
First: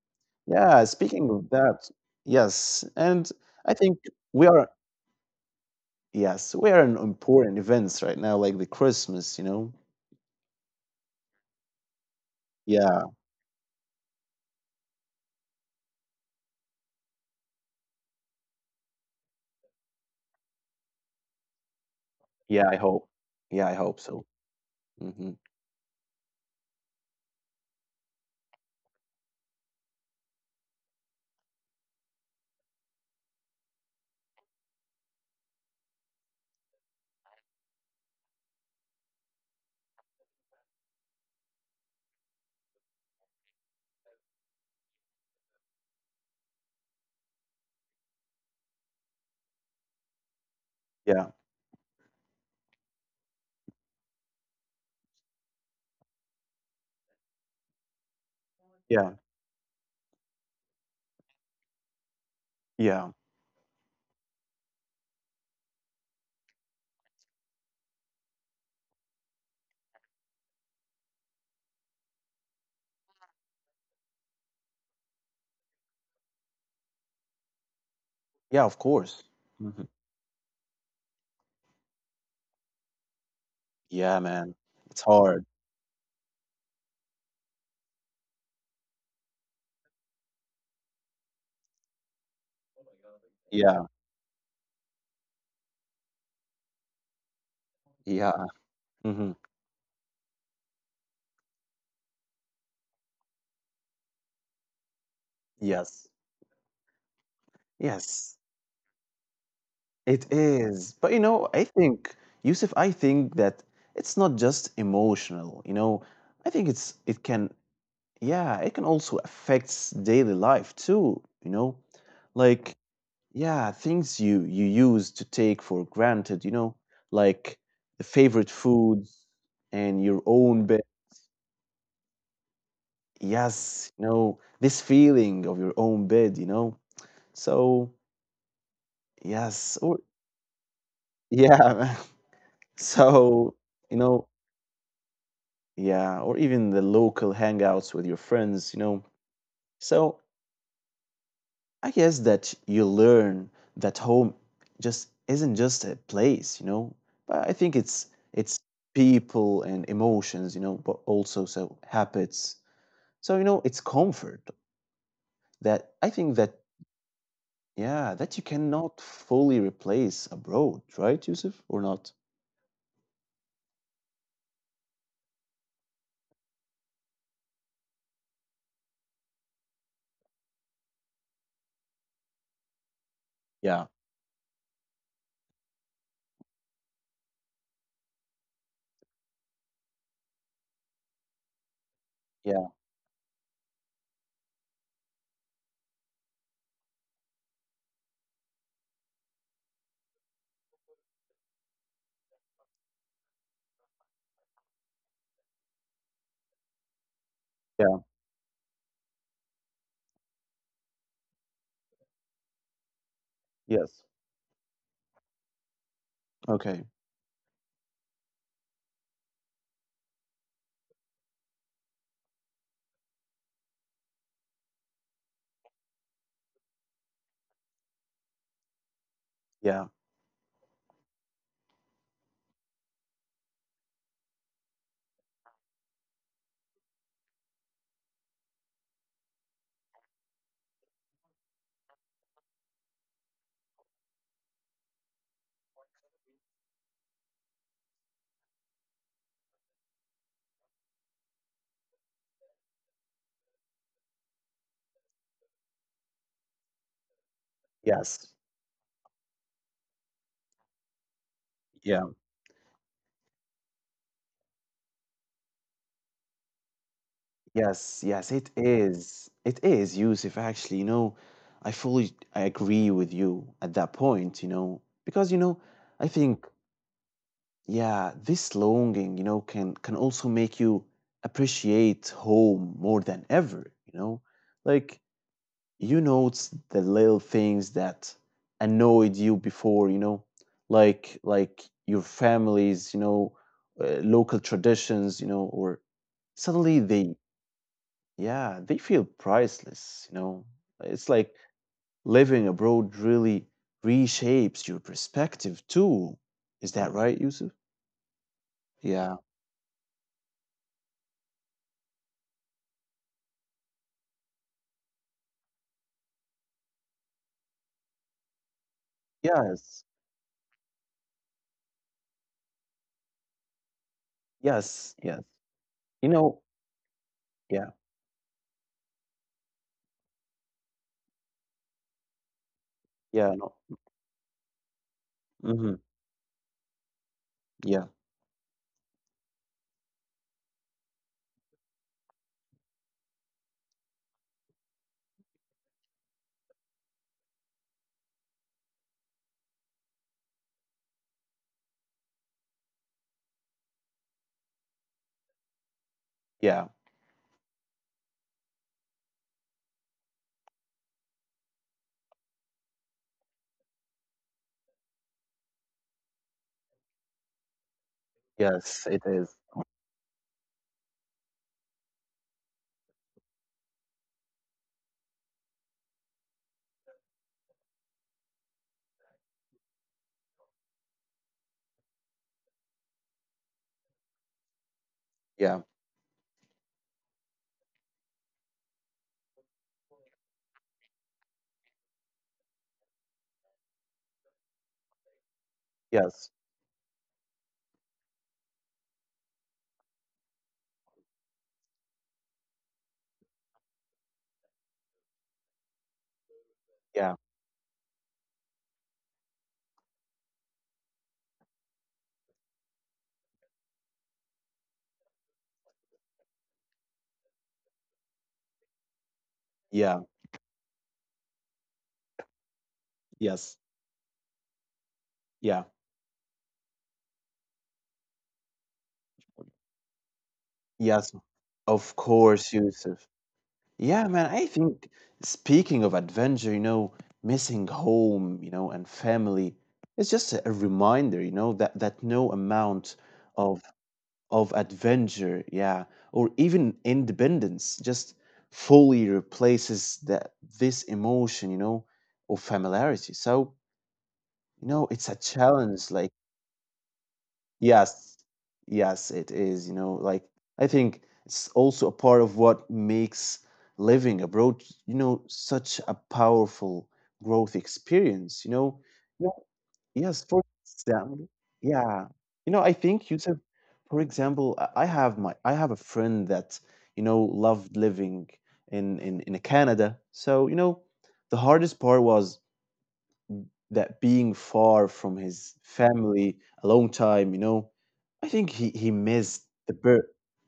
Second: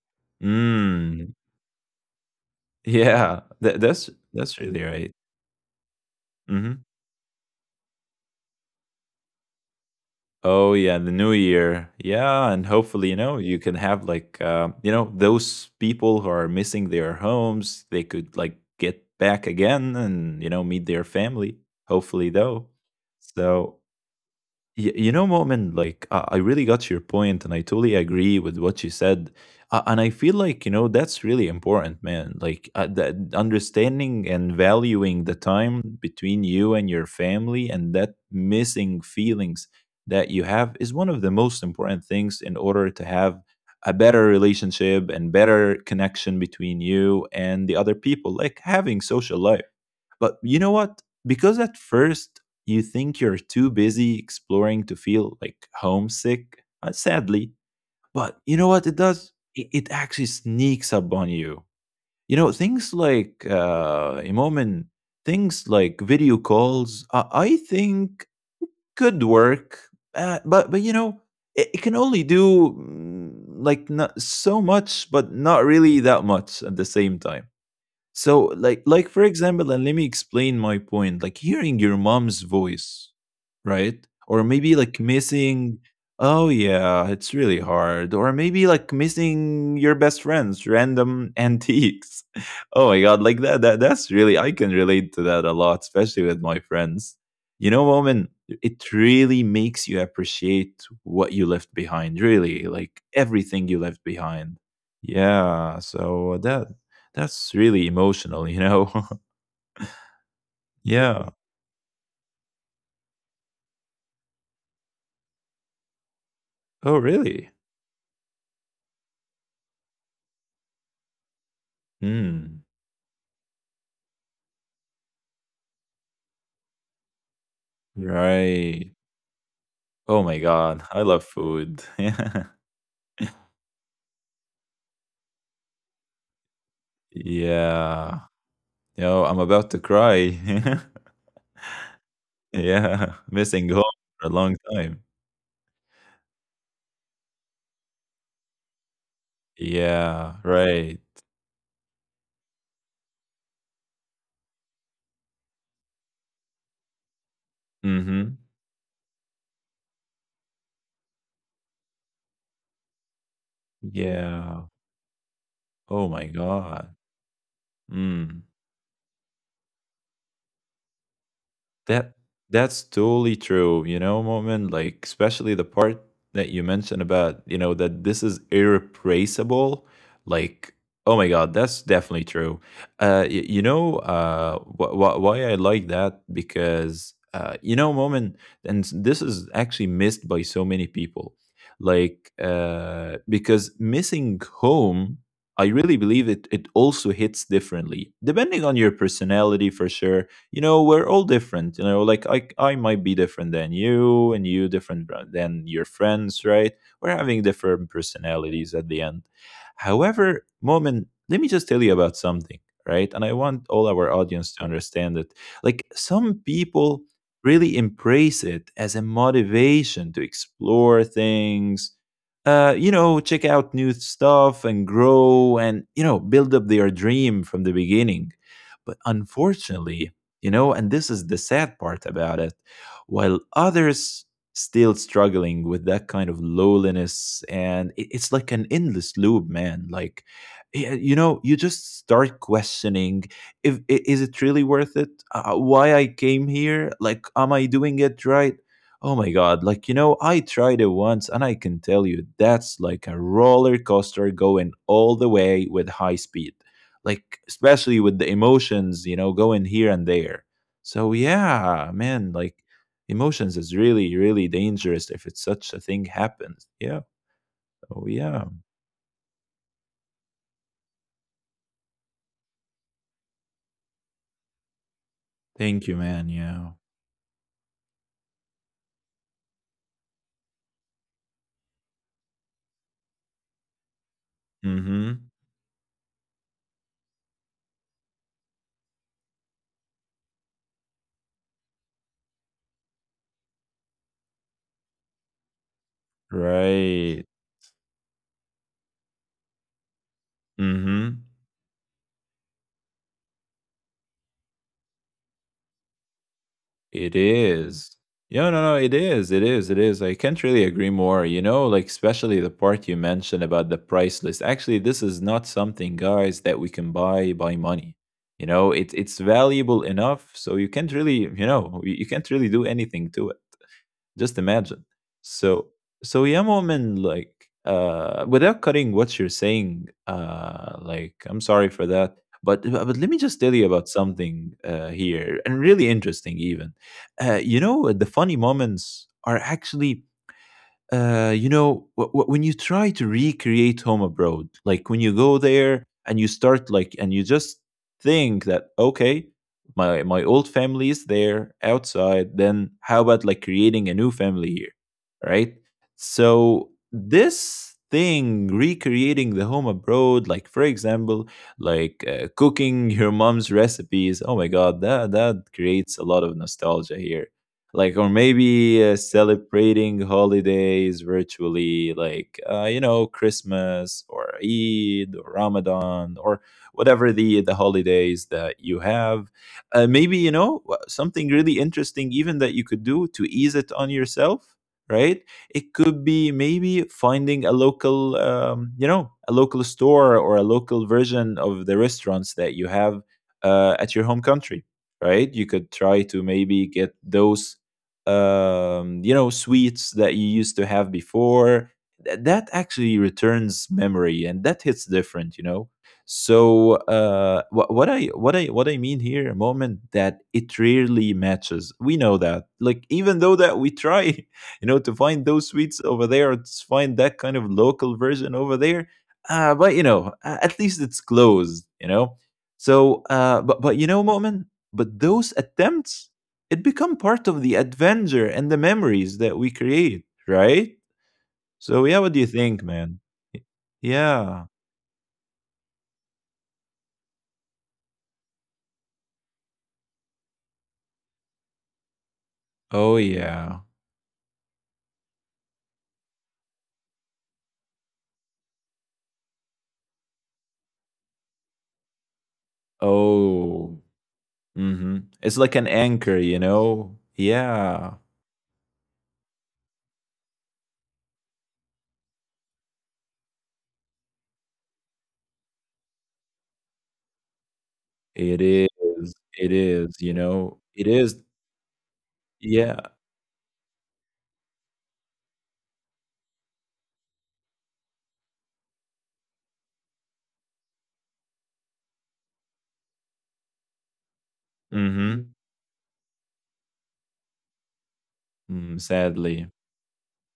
Speaker 1: Yeah, speaking
Speaker 2: Mm.
Speaker 1: of that, yes. And
Speaker 2: Yeah.
Speaker 1: I think we
Speaker 2: That's
Speaker 1: are,
Speaker 2: really right.
Speaker 1: yes, we are
Speaker 2: Mhm.
Speaker 1: in important events right now, like the Christmas, you know.
Speaker 2: Oh yeah, the new year. Yeah, and hopefully,
Speaker 1: Yeah,
Speaker 2: you know, you can have like you know, those people who are missing their homes, they could like get back again and, you know, meet their family, hopefully though.
Speaker 1: yeah, I hope. Yeah,
Speaker 2: So
Speaker 1: I hope so.
Speaker 2: You know,
Speaker 1: hmm
Speaker 2: Mo'min, like I really got your point, and I totally agree with what you said. And I feel like you know that's really important, man. Like that understanding and valuing the time between you and your family, and that missing feelings that you have is one of the most important things in order to have a better relationship and better connection between you and the other people. Like having social life. But you know what?
Speaker 1: Yeah,
Speaker 2: Because at first you think you're too busy exploring to feel like homesick, sadly. But you know what it
Speaker 1: yeah,
Speaker 2: does? It actually sneaks up on you. You know, things
Speaker 1: yeah,
Speaker 2: like, a moment, things like video calls, I think could work. But you know, it can only do like not so much, but not really that much at the same time. So
Speaker 1: yeah, of
Speaker 2: like for
Speaker 1: course.
Speaker 2: example, and
Speaker 1: hmm
Speaker 2: let me explain my point. Like hearing your mom's voice, right?
Speaker 1: Yeah,
Speaker 2: Or
Speaker 1: man,
Speaker 2: maybe like
Speaker 1: it's hard.
Speaker 2: missing oh yeah, it's really hard. Or maybe like missing your best friend's random antiques. Oh my god, like that
Speaker 1: Yeah,
Speaker 2: that that's really I can relate to that a lot, especially with my friends. You know,
Speaker 1: yeah.
Speaker 2: woman, it
Speaker 1: hmm
Speaker 2: really makes you appreciate what you left behind, really, like everything you left behind. Yeah,
Speaker 1: Yes.
Speaker 2: so that's really
Speaker 1: Yes,
Speaker 2: emotional, you know?
Speaker 1: it is. But you
Speaker 2: Yeah.
Speaker 1: know, I think, Yusuf, I think that it's not just emotional, you know. I think it's
Speaker 2: Oh,
Speaker 1: it can
Speaker 2: really?
Speaker 1: yeah, it can also affects daily life too, you know.
Speaker 2: Hmm.
Speaker 1: Like yeah, things you use to take for granted, you know, like the favorite
Speaker 2: Right.
Speaker 1: foods and your
Speaker 2: Oh my
Speaker 1: own bed.
Speaker 2: God. I love food. Yeah.
Speaker 1: Yes, you know, this feeling of your own bed, you know. So,
Speaker 2: Yeah. Yo, I'm about
Speaker 1: yes,
Speaker 2: to
Speaker 1: or
Speaker 2: cry.
Speaker 1: yeah.
Speaker 2: Yeah.
Speaker 1: So,
Speaker 2: Missing home
Speaker 1: you know,
Speaker 2: for a long time.
Speaker 1: yeah, or even the local hangouts with your friends, you know. So
Speaker 2: Yeah. Right.
Speaker 1: I guess that you learn that home just isn't just a place, you know. But I think it's
Speaker 2: Mm-hmm.
Speaker 1: it's people and emotions, you know, but also so habits. So you know, it's comfort
Speaker 2: Yeah.
Speaker 1: that
Speaker 2: Oh
Speaker 1: I
Speaker 2: my
Speaker 1: think that
Speaker 2: God.
Speaker 1: yeah, that you
Speaker 2: Mm.
Speaker 1: cannot fully replace abroad, right, Yusuf? Or not?
Speaker 2: That that's totally true, you know, moment, like especially the part that you mentioned about, you know, that this is irreplaceable, like oh my god, that's definitely true. You
Speaker 1: Yeah,
Speaker 2: know, why I like that because you know, moment, this is actually missed by so many people. Like
Speaker 1: yeah,
Speaker 2: because missing home I really believe it also hits differently depending on your personality for sure. You know, we're all different, you know, like I might be different than you, and you different than your friends, right? We're having different
Speaker 1: yeah,
Speaker 2: personalities at the end. However moment, let me just tell you about something, right? And I want all
Speaker 1: yes.
Speaker 2: our audience to understand it. Like some
Speaker 1: Okay.
Speaker 2: people really embrace it as a motivation to explore things, you know, check out new stuff and grow and, you know, build up their dream from the beginning. But
Speaker 1: Yeah.
Speaker 2: unfortunately, you know, and this is the sad part about it, while others still struggling with that kind of lowliness, and it's like an endless loop, man. Like you know, you just start questioning, if I- is it really worth it, why I came here, like am I doing it right? Oh my god, like you know, I tried it once and I can tell you that's like a roller coaster going all the way with high speed, like especially with
Speaker 1: Yes.
Speaker 2: the emotions, you know, going here and there. So yeah,
Speaker 1: Yeah.
Speaker 2: man, like emotions is really really dangerous if it's such a thing happens. Yeah.
Speaker 1: Yes,
Speaker 2: Oh
Speaker 1: yes,
Speaker 2: yeah.
Speaker 1: it is. It is, Yusuf, actually, you know, I agree with you at that point, you know, because you know,
Speaker 2: Thank you
Speaker 1: I
Speaker 2: man.
Speaker 1: think,
Speaker 2: Yeah.
Speaker 1: yeah, this longing, you know, can also make you appreciate home more than ever, you know? Like
Speaker 2: Mm-hmm.
Speaker 1: you notice the little things that annoyed you before, you know, like your families, you know, local traditions, you know, or suddenly they
Speaker 2: Right.
Speaker 1: yeah, they feel priceless, you know. It's like
Speaker 2: Mm-hmm.
Speaker 1: living abroad really reshapes your perspective too. Is that
Speaker 2: It
Speaker 1: right, Yusuf?
Speaker 2: is. Mm. Yeah, no, no, it
Speaker 1: Yeah.
Speaker 2: is. It is. It is. I can't really agree more. You know, like, especially the part you mentioned about the price list. Actually, this is not something, guys, that we can buy by money. You know, it's valuable
Speaker 1: Yes.
Speaker 2: enough. So you can't really, you know, you can't really do anything to it. Just imagine.
Speaker 1: Yes. Yes.
Speaker 2: So
Speaker 1: You
Speaker 2: so yeah,
Speaker 1: know,
Speaker 2: Mo'min, like
Speaker 1: yeah.
Speaker 2: without cutting what you're saying, like I'm sorry for that. But let me
Speaker 1: Yeah,
Speaker 2: just tell
Speaker 1: no.
Speaker 2: you about something here and
Speaker 1: Mm-hmm.
Speaker 2: really interesting even. You know,
Speaker 1: Yeah.
Speaker 2: the funny moments are actually you know, when you try to recreate home abroad, like when you go there and you start like, and you just think that okay, my old family is there outside. Then how about like creating a new family here, right? So
Speaker 1: Yeah.
Speaker 2: this thing recreating the home abroad, like for example, like cooking your mom's recipes. Oh my god, that creates a lot of nostalgia here, like or maybe
Speaker 1: Yes, it is.
Speaker 2: celebrating holidays virtually like you know, Christmas or Eid or Ramadan or whatever the holidays that you have. Maybe you know, something really interesting even that you could do to ease it on yourself, right?
Speaker 1: Yeah.
Speaker 2: It could be maybe finding a local you know, a local store or a local version of the restaurants that you have at your home country, right? You could try to
Speaker 1: Yes.
Speaker 2: maybe get those you know, sweets that you used to have before. That actually returns memory, and that hits different, you know. So
Speaker 1: Yeah.
Speaker 2: what, what I mean here, a moment, that it rarely matches. We know that, like even though that we try, you know, to find those sweets over there, or to find that kind of local version over there. But you
Speaker 1: Yeah.
Speaker 2: know, at least it's closed, you know. So, uh,
Speaker 1: Yes.
Speaker 2: but but you know, moment, but those
Speaker 1: Yeah.
Speaker 2: attempts it become part of the adventure and the memories that we create, right?
Speaker 1: Yes.
Speaker 2: So
Speaker 1: Of
Speaker 2: yeah, what do you
Speaker 1: course,
Speaker 2: think, man?
Speaker 1: Yusuf. Yeah, man,
Speaker 2: Yeah.
Speaker 1: I think speaking of adventure, you know, missing home, you know, and family, it's just a reminder, you know, that no amount
Speaker 2: Oh
Speaker 1: of
Speaker 2: yeah.
Speaker 1: of adventure, yeah, or even independence just fully replaces that this emotion, you know, of familiarity. So,
Speaker 2: Oh.
Speaker 1: you know,
Speaker 2: Mm-hmm.
Speaker 1: it's a
Speaker 2: It's like an
Speaker 1: challenge like
Speaker 2: anchor, you know? Yeah.
Speaker 1: yes, yes, it is. You know, like I think it's also a part of what makes living abroad, you know, such a powerful growth experience.
Speaker 2: It
Speaker 1: You
Speaker 2: is.
Speaker 1: know,
Speaker 2: It is,
Speaker 1: yes,
Speaker 2: you
Speaker 1: for
Speaker 2: know. It
Speaker 1: example,
Speaker 2: is.
Speaker 1: yeah, you know, I
Speaker 2: Yeah.
Speaker 1: think Yusuf, for example, I have a friend that you know loved living in Canada. So you know, the hardest part was that being far from
Speaker 2: Mm-hmm.
Speaker 1: his family a long time, you know, I think he
Speaker 2: Mm,
Speaker 1: missed
Speaker 2: sadly.
Speaker 1: the birth.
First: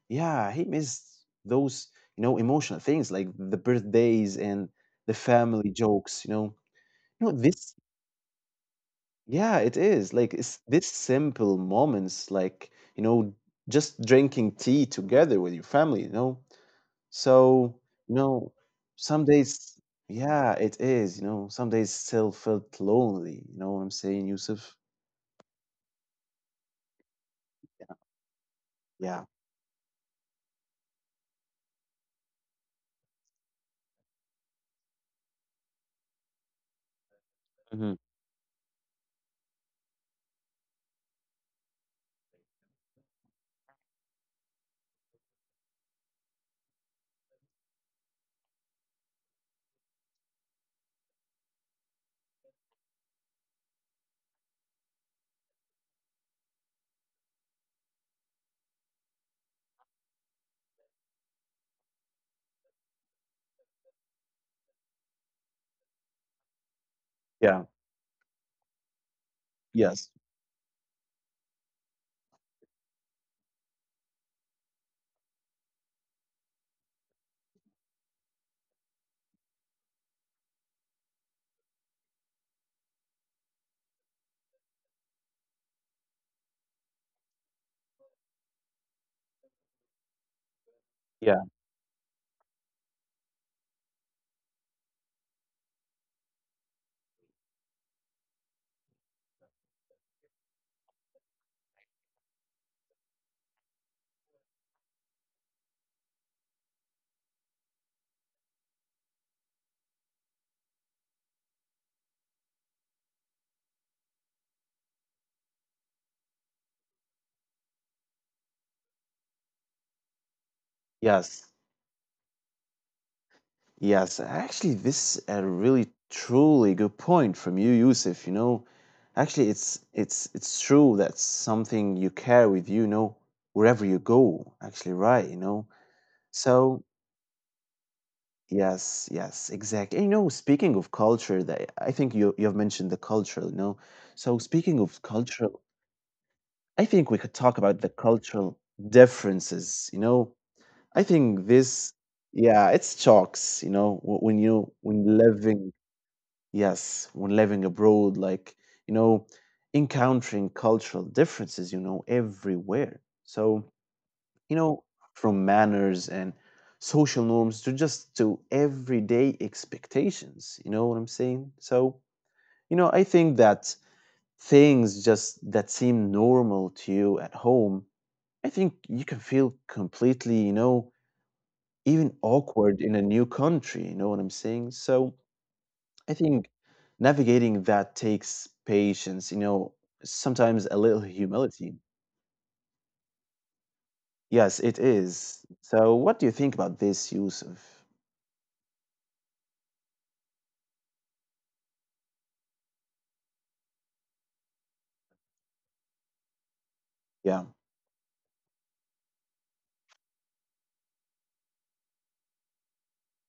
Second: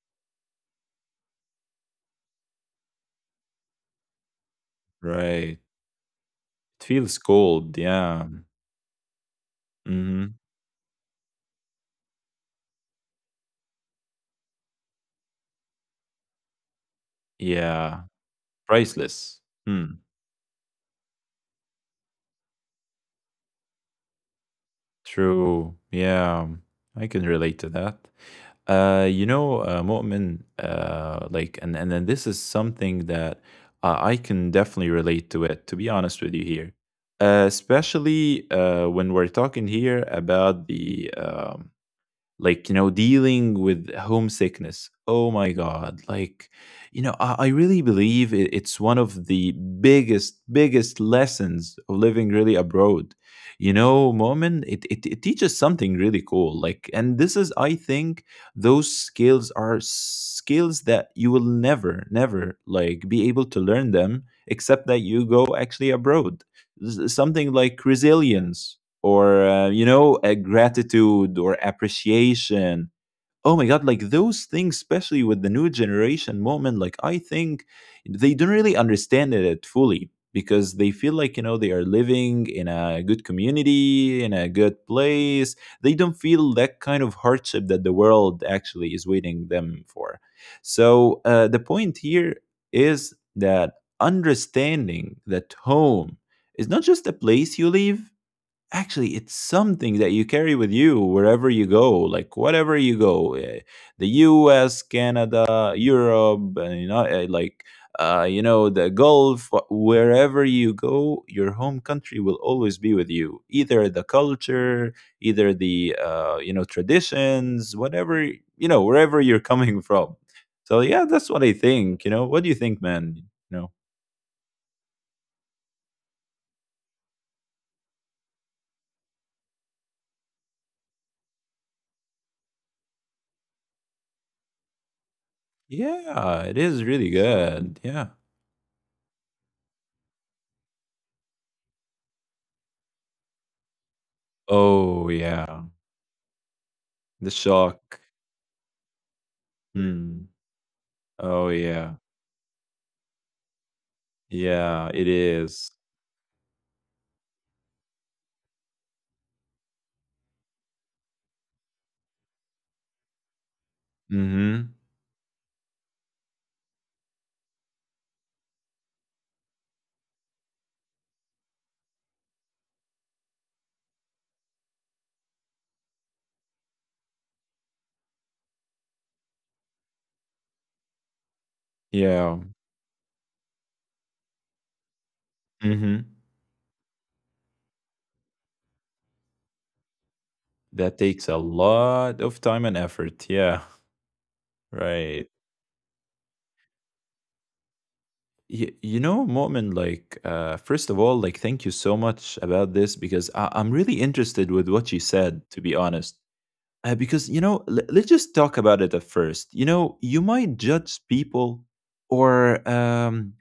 Speaker 1: Yeah, he missed those you know emotional things like the birthdays and the
Speaker 2: Right.
Speaker 1: family jokes.
Speaker 2: It feels
Speaker 1: You know
Speaker 2: cold,
Speaker 1: this.
Speaker 2: yeah.
Speaker 1: Yeah, it is
Speaker 2: Mm-hmm.
Speaker 1: like it's this simple moments, like you know, just drinking tea together with your family. So
Speaker 2: Yeah.
Speaker 1: you know, some
Speaker 2: Priceless.
Speaker 1: days.
Speaker 2: Hmm.
Speaker 1: Yeah, it is. Some days still felt lonely. You know what I'm saying, Yusuf?
Speaker 2: True. Yeah. I can relate to that. You
Speaker 1: Yeah.
Speaker 2: know, Mu'min, like, and then this is something that I can definitely relate to it, to be honest with you here.
Speaker 1: Hmm.
Speaker 2: Especially when we're talking here about the like you know, dealing with homesickness. Oh my god, like you know, I really believe it's one of the biggest lessons of living really abroad. You know moment, it teaches something really cool, like, and this is I think those skills are skills that you will never like be able to learn them except that you go actually abroad. Something
Speaker 1: Yeah.
Speaker 2: like resilience or you
Speaker 1: Yes.
Speaker 2: know, gratitude or appreciation. Oh my god, like those things, especially with the new generation, moment, like I think they don't really understand it fully, because they feel like you know they are living in a good community in a good place. They don't feel that kind of hardship that the world actually is waiting them for. So
Speaker 1: Yeah.
Speaker 2: the point here is that understanding that home is not just a place you leave, actually it's something that you carry with you wherever you go, like whatever you go, the US, Canada, Europe, and you know, like you know, the Gulf, wherever you go, your home country will always be with you, either the culture, either the you know, traditions, whatever, you know, wherever you're coming from. So yeah, that's what I
Speaker 1: Yes.
Speaker 2: think. You know, what do you think, man, you know?
Speaker 1: Yes. Actually, this a really truly good point from you, Yusuf. Actually, it's true. That's something you carry with you, wherever you go. Actually, right. You know.
Speaker 2: Yeah, it is
Speaker 1: So
Speaker 2: really good. Yeah.
Speaker 1: yes, yes, exactly. And, you know, speaking of culture, that I think you have mentioned the cultural. You know, so speaking of
Speaker 2: Oh
Speaker 1: cultural,
Speaker 2: yeah.
Speaker 1: I think we
Speaker 2: The
Speaker 1: could talk about the
Speaker 2: shock.
Speaker 1: cultural differences.
Speaker 2: Mm.
Speaker 1: I
Speaker 2: Oh,
Speaker 1: think
Speaker 2: yeah.
Speaker 1: this, yeah, it's shocks, you know, when you
Speaker 2: Yeah, it
Speaker 1: when
Speaker 2: is.
Speaker 1: living, yes, when living abroad, like you know, encountering cultural differences, you know, everywhere. So you
Speaker 2: Mhm.
Speaker 1: know, from manners and social norms to just to everyday expectations. You know what I'm saying? So I think that things just that seem normal to you at home, I think you can feel completely, you know even
Speaker 2: Yeah.
Speaker 1: awkward in a new country. You know what I'm saying? So
Speaker 2: Mhm.
Speaker 1: I think navigating that takes patience, you know, sometimes a
Speaker 2: That
Speaker 1: little
Speaker 2: takes a
Speaker 1: humility.
Speaker 2: lot of time and effort. Yeah.
Speaker 1: Yes, it
Speaker 2: Right.
Speaker 1: is. So what do you think about this, Yusuf?
Speaker 2: You know, Mu'min, like, first of all, like, thank you so much about this, because I'm really interested with what you said, to be honest. Because, you
Speaker 1: Yeah,
Speaker 2: know, let's just talk about it at first. You know, you might judge people or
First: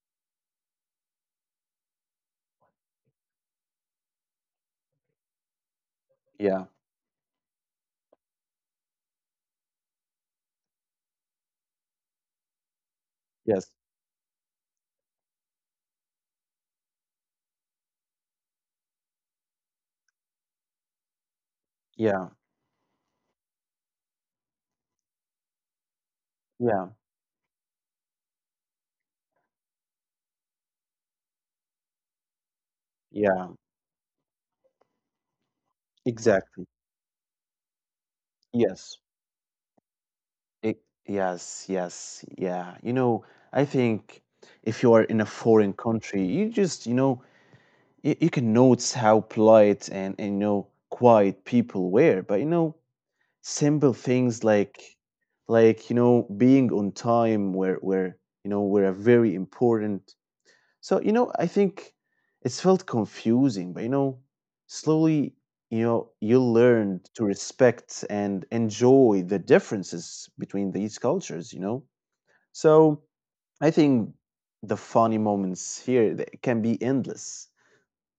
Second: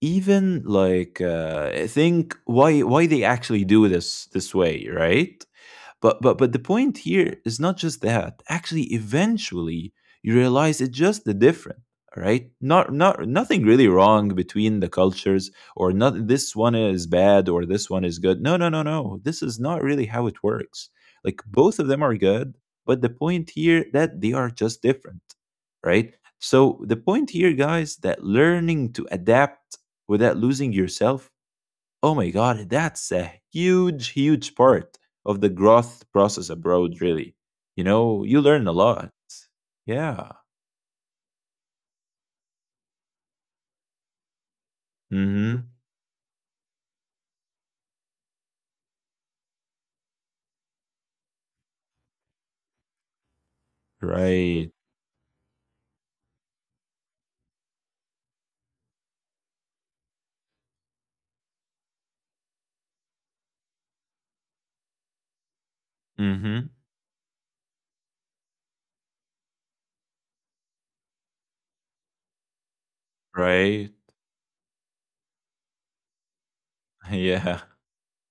Speaker 2: even like think why they actually do this this way, right? But the
Speaker 1: yeah,
Speaker 2: point here is not just that. Actually, eventually you realize it's just the different, right? Not nothing
Speaker 1: yes,
Speaker 2: really wrong between the cultures, or not this one is bad or this one is good. No, no, no, no. This is not really how it works. Like both of them are
Speaker 1: yeah,
Speaker 2: good, but the point here that they are just different, right? So
Speaker 1: yeah,
Speaker 2: the point here, guys, that learning to adapt without losing yourself. Oh my God, that's a
Speaker 1: yeah,
Speaker 2: huge part of the growth process
Speaker 1: exactly.
Speaker 2: abroad, really. You know, you learn a
Speaker 1: Yes,
Speaker 2: lot. Yeah.
Speaker 1: it, yes, yes, yeah. I think if you are in a
Speaker 2: Mm-hmm.
Speaker 1: foreign country, you just, you can notice how polite and, you know quiet people were, but you know simple things
Speaker 2: Right.
Speaker 1: like you know being on time were, you know, were a very important. So you know I think it's felt confusing, but you know slowly you know you
Speaker 2: Mm-hmm.
Speaker 1: learned to respect and enjoy the differences between these cultures, you know. So I
Speaker 2: Right.
Speaker 1: think the funny moments here they can be endless.
Speaker 2: Yeah.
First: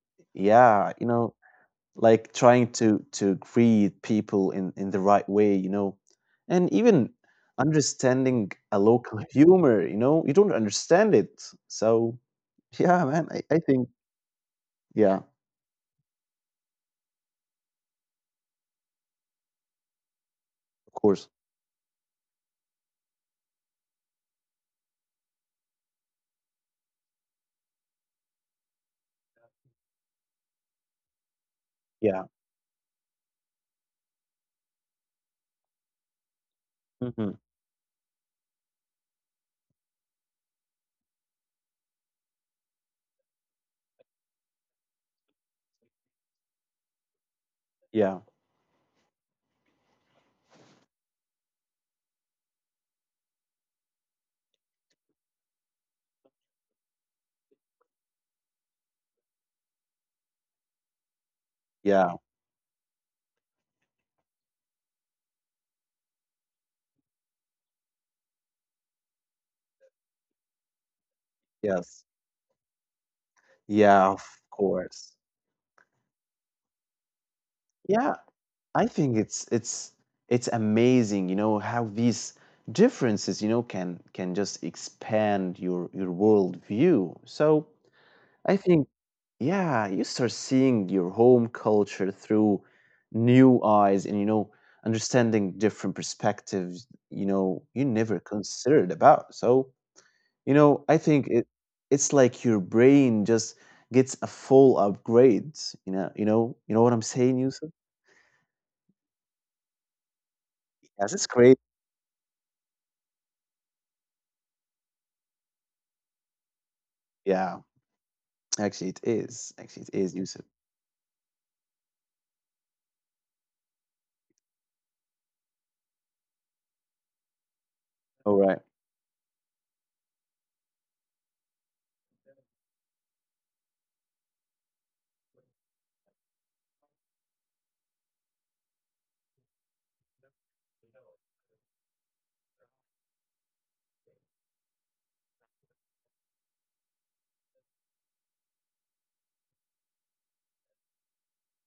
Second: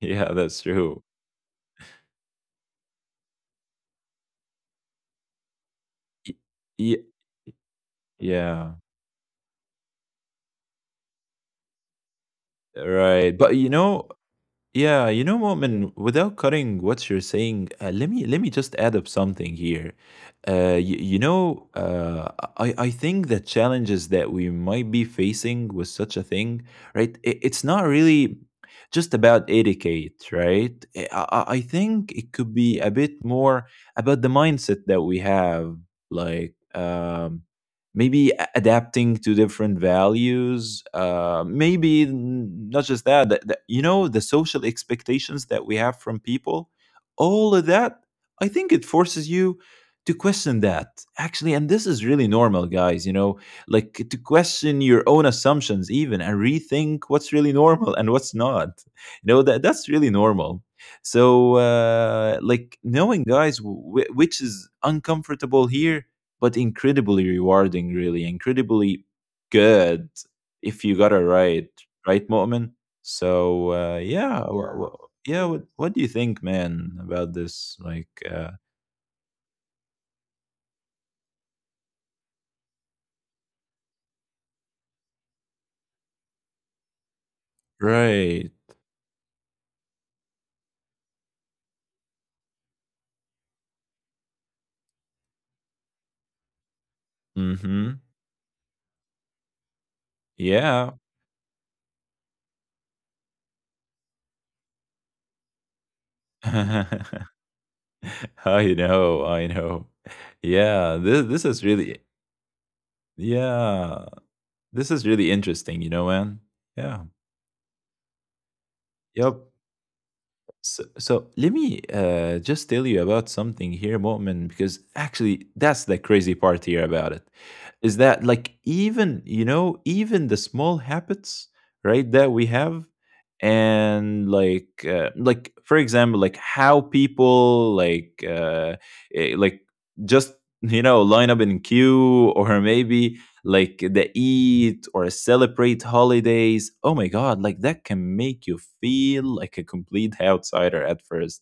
Speaker 2: Yeah, that's
Speaker 1: Yeah,
Speaker 2: true.
Speaker 1: you know, like trying to greet people in the right way, you know,
Speaker 2: Y-
Speaker 1: and even
Speaker 2: y-
Speaker 1: understanding a
Speaker 2: Yeah.
Speaker 1: local humor, you know, you don't understand it. So yeah, man, i,
Speaker 2: Right.
Speaker 1: I
Speaker 2: But you
Speaker 1: think,
Speaker 2: know,
Speaker 1: yeah,
Speaker 2: yeah,
Speaker 1: of
Speaker 2: you know, Mu'min, without cutting what you're saying, let me just add up something here.
Speaker 1: course.
Speaker 2: You know, I think the challenges that we might be facing with such a thing, right? It's not really just about etiquette, right? I think
Speaker 1: Yeah.
Speaker 2: it could be a bit more about the mindset that we have, like.
Speaker 1: Hmm.
Speaker 2: Maybe adapting to different values, maybe not just that you know the social expectations that we have from people, all of that.
Speaker 1: Yeah.
Speaker 2: I think it forces you to question that, actually. And this is really normal, guys, you know, like to question your own assumptions even and rethink what's really normal and what's not. You know, that's really normal. So
Speaker 1: Yeah.
Speaker 2: like knowing, guys, which is uncomfortable here, but incredibly rewarding, really, incredibly good, if you got it right,
Speaker 1: Yes.
Speaker 2: right, Mu'min? So
Speaker 1: Yeah,
Speaker 2: uh,
Speaker 1: of
Speaker 2: yeah, wha- Yeah. wha-
Speaker 1: course.
Speaker 2: yeah. What do you think, man, about this?
Speaker 1: Yeah,
Speaker 2: Like,
Speaker 1: I think it's it's amazing you know how these differences you know can just expand your world view. So I
Speaker 2: right?
Speaker 1: think, yeah, you start seeing your home culture through new eyes and, you know, understanding different perspectives, you know, you
Speaker 2: Mm-hmm.
Speaker 1: never considered about. So, you know, I
Speaker 2: Yeah.
Speaker 1: think it's like your brain just gets a full upgrade. You know what I'm saying, Yusuf?
Speaker 2: I know. I know. Yeah.
Speaker 1: Yes, it's
Speaker 2: This
Speaker 1: great.
Speaker 2: this is really, yeah. This is really interesting, you know, man. Yeah.
Speaker 1: Yeah, actually it
Speaker 2: Yep.
Speaker 1: is. Actually it is, Yusuf.
Speaker 2: So, so let me just tell you about something here, Mu'min, because actually that's the crazy part here about it, is that
Speaker 1: All right.
Speaker 2: like, even you know, even the small habits, right, that we have. And like for example, like how people like like just, you know, line up in queue or maybe like the eat or celebrate holidays. Oh my God, like that can make you feel like a complete outsider at first.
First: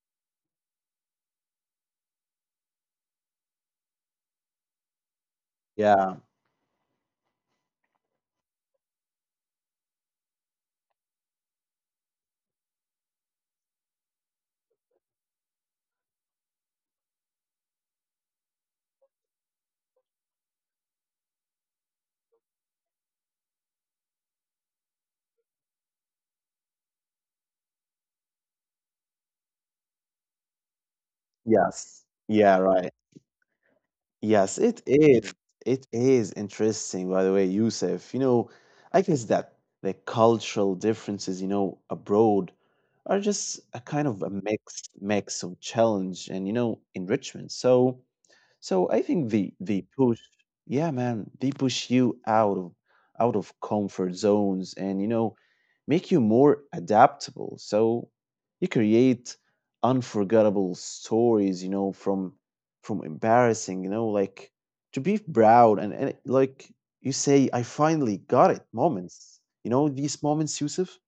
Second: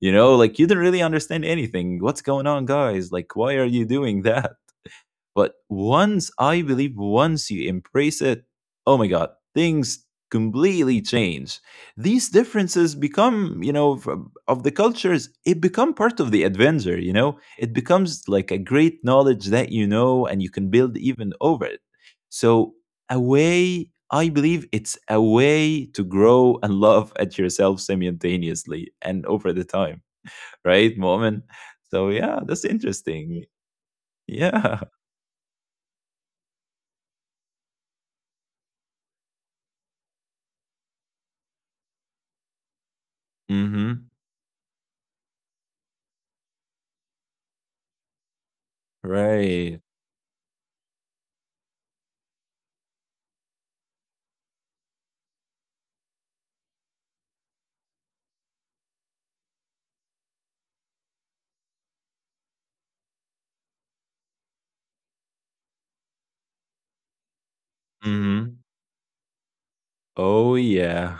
Speaker 2: You know, like you do not really understand anything. What's going on, guys? Like, why are you doing that? But once,
Speaker 1: Yeah.
Speaker 2: I believe, once you embrace it, oh my god, things completely change. These differences become, you know, of the cultures, it become part of the adventure, you know? It becomes like a great knowledge that you know and you can build even over it. So a way, I believe it's a way to grow and love at yourself simultaneously and over the time, right, Moment? So
Speaker 1: Yes.
Speaker 2: yeah, that's
Speaker 1: Yeah, right.
Speaker 2: interesting.
Speaker 1: Yes,
Speaker 2: Yeah.
Speaker 1: it is. It is interesting, by the way, Yusuf. You know, I guess that the cultural differences, you know, abroad are just a kind of a mix of challenge and, you know, enrichment. So so I think
Speaker 2: Right.
Speaker 1: the push, yeah, man, they push you out of comfort zones, and you know make you more adaptable. So you create unforgettable stories, you know, from embarrassing, you know, like to be proud and like you say, I finally
Speaker 2: Mhm.
Speaker 1: got it moments. You know, these
Speaker 2: Oh,
Speaker 1: moments, Yusuf?
Speaker 2: yeah.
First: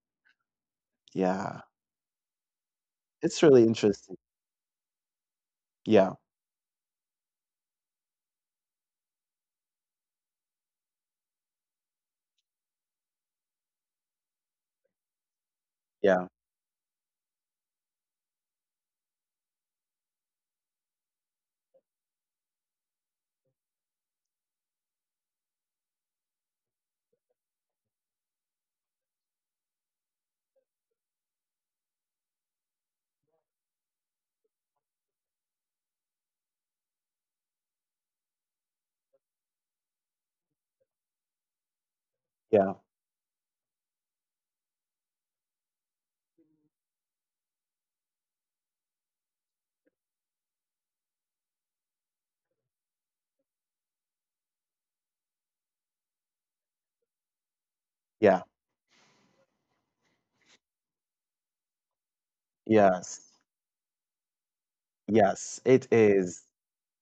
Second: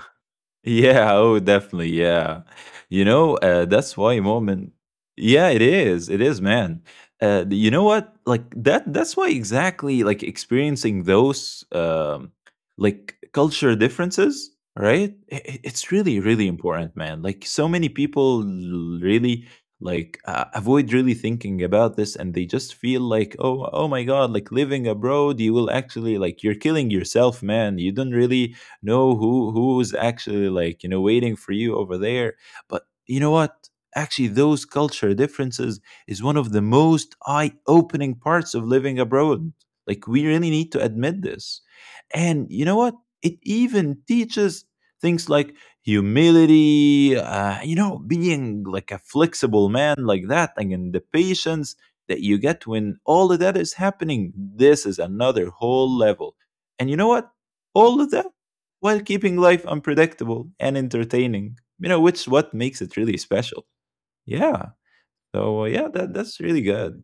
Speaker 2: Yeah, oh,
Speaker 1: Yeah.
Speaker 2: definitely. Yeah. You
Speaker 1: It's
Speaker 2: know,
Speaker 1: really
Speaker 2: that's
Speaker 1: interesting.
Speaker 2: why moment. Yeah, it
Speaker 1: Yeah.
Speaker 2: is. It is, man. You know what? Like that's why exactly like experiencing those like culture differences, right? It's really
Speaker 1: Yeah.
Speaker 2: really important, man. Like so many people really like avoid really thinking about this, and they just feel like, oh, oh my god, like living abroad, you will actually, like, you're killing yourself, man. You don't really know who's actually, like, you know, waiting for you over there. But you know what, actually those culture differences is one of the most eye-opening parts of living abroad. Like we really need to admit this. And you
Speaker 1: Yeah.
Speaker 2: know what, it even teaches things like humility, you know, being like a flexible man like that, and then the patience that you get when all of that is happening. This is another whole level. And you know what, all of that
Speaker 1: Yeah.
Speaker 2: while keeping life unpredictable and entertaining, you know, which what makes it really
Speaker 1: Yes.
Speaker 2: special. Yeah. So,
Speaker 1: Yes.
Speaker 2: yeah,
Speaker 1: It
Speaker 2: that's
Speaker 1: is.
Speaker 2: really good.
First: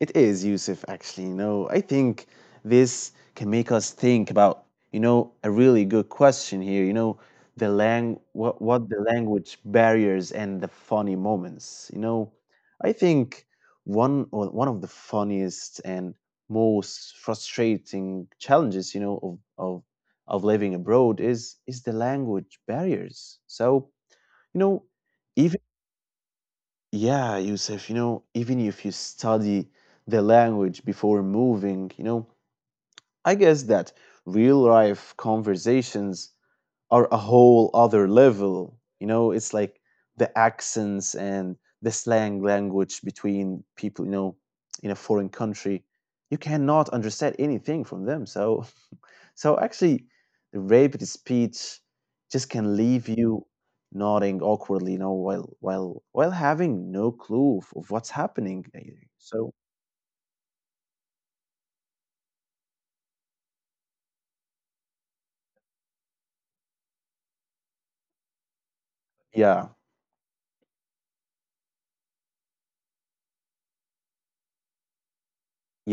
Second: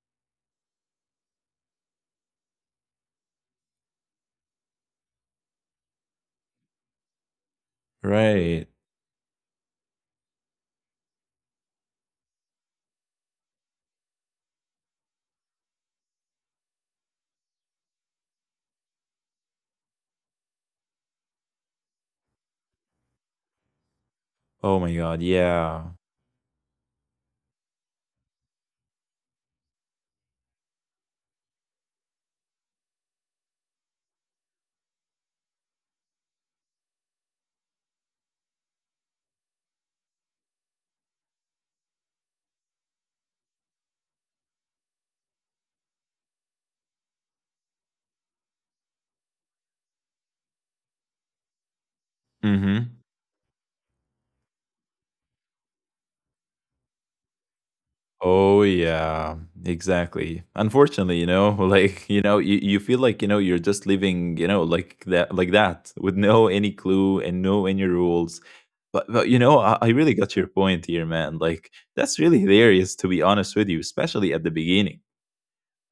Speaker 1: It is, Yusuf, actually. No, I think this can make us think about, you know, a really good question here. The lang
Speaker 2: Right.
Speaker 1: what the language barriers and the funny moments. You know, I think one of the funniest and most frustrating challenges, you know, of living abroad is the language barriers. So, you know,
Speaker 2: Oh my God.
Speaker 1: even
Speaker 2: Yeah.
Speaker 1: yeah, Yusuf, you know, even if you study the language before moving, you know, I guess that real life conversations are a whole other level. You know, it's like the accents and the slang language between people, you know, in a foreign country. You cannot understand anything from them. So so actually, the rapid speech just can
Speaker 2: Mm-hmm.
Speaker 1: leave you nodding awkwardly, you know, while having no clue of what's
Speaker 2: Oh
Speaker 1: happening.
Speaker 2: yeah,
Speaker 1: So
Speaker 2: exactly. Unfortunately, you know, like, you know, you feel like, you know, you're just living, you know, like that with no any clue and no any rules. But you know,
Speaker 1: yeah,
Speaker 2: I really got your point here, man. Like, that's really hilarious, to be honest with you, especially at the beginning.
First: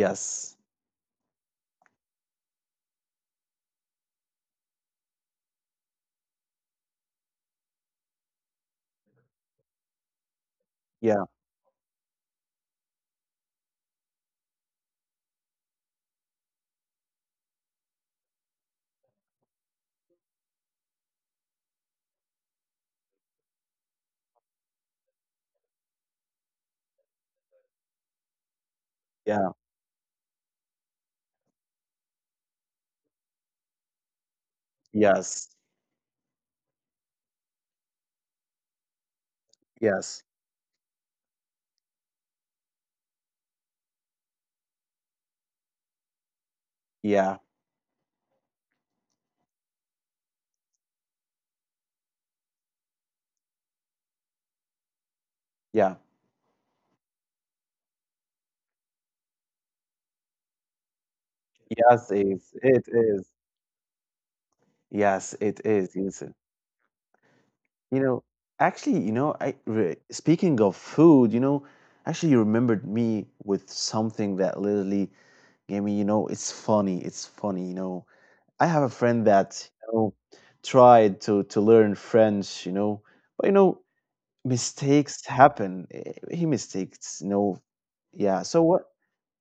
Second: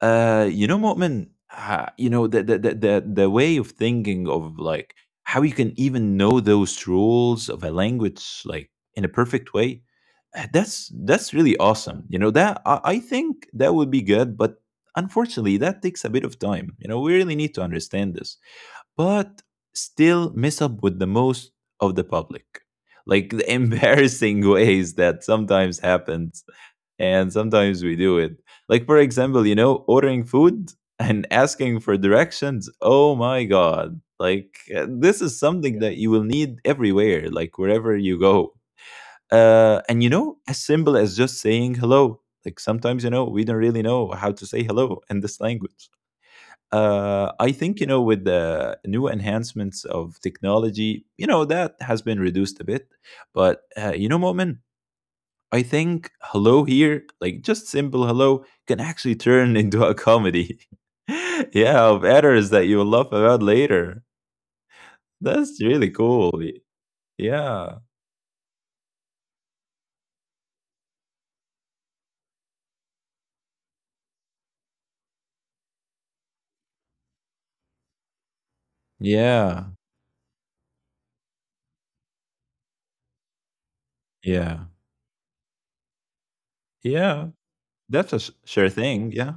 Speaker 2: You know, Mu'min, you know, the way of thinking of like how you can even know those rules of a language like in a perfect way,
Speaker 1: yeah,
Speaker 2: that's really awesome. You know, that I think that would be good, but unfortunately that takes a bit of time. You know, we really need to understand this. But still mess up with the most of the public. Like the embarrassing ways that sometimes happens and sometimes we do it. Like for example,
Speaker 1: yeah,
Speaker 2: you know, ordering food and asking for directions. Oh my god. Like this is
Speaker 1: yes,
Speaker 2: something, yeah, that you will need everywhere, like wherever you go. Uh, and
Speaker 1: yes,
Speaker 2: you know, as simple as just saying hello. Like sometimes, you know, we don't really know how to say hello in this language.
Speaker 1: yeah,
Speaker 2: I think you, yeah, know with the new enhancements of technology, you know that has been reduced a bit. But you know, Moment, I
Speaker 1: yeah,
Speaker 2: think hello here, like just simple hello, can actually turn into a comedy. Yeah, of
Speaker 1: yes
Speaker 2: errors
Speaker 1: is
Speaker 2: that
Speaker 1: it
Speaker 2: you'll laugh
Speaker 1: is
Speaker 2: about later.
Speaker 1: yes
Speaker 2: That's
Speaker 1: it
Speaker 2: really
Speaker 1: is. Yes.
Speaker 2: cool. Y- Yeah.
Speaker 1: You know, actually, speaking of food, you know, actually, you remembered me with something that literally gave me, you know, it's funny, you know I have a friend that
Speaker 2: Yeah.
Speaker 1: you know, tried to learn French, you know, but you know
Speaker 2: Yeah.
Speaker 1: mistakes happen. He mistakes, you
Speaker 2: Yeah.
Speaker 1: know.
Speaker 2: That's a
Speaker 1: Yeah. So
Speaker 2: sure
Speaker 1: what?
Speaker 2: thing. Yeah.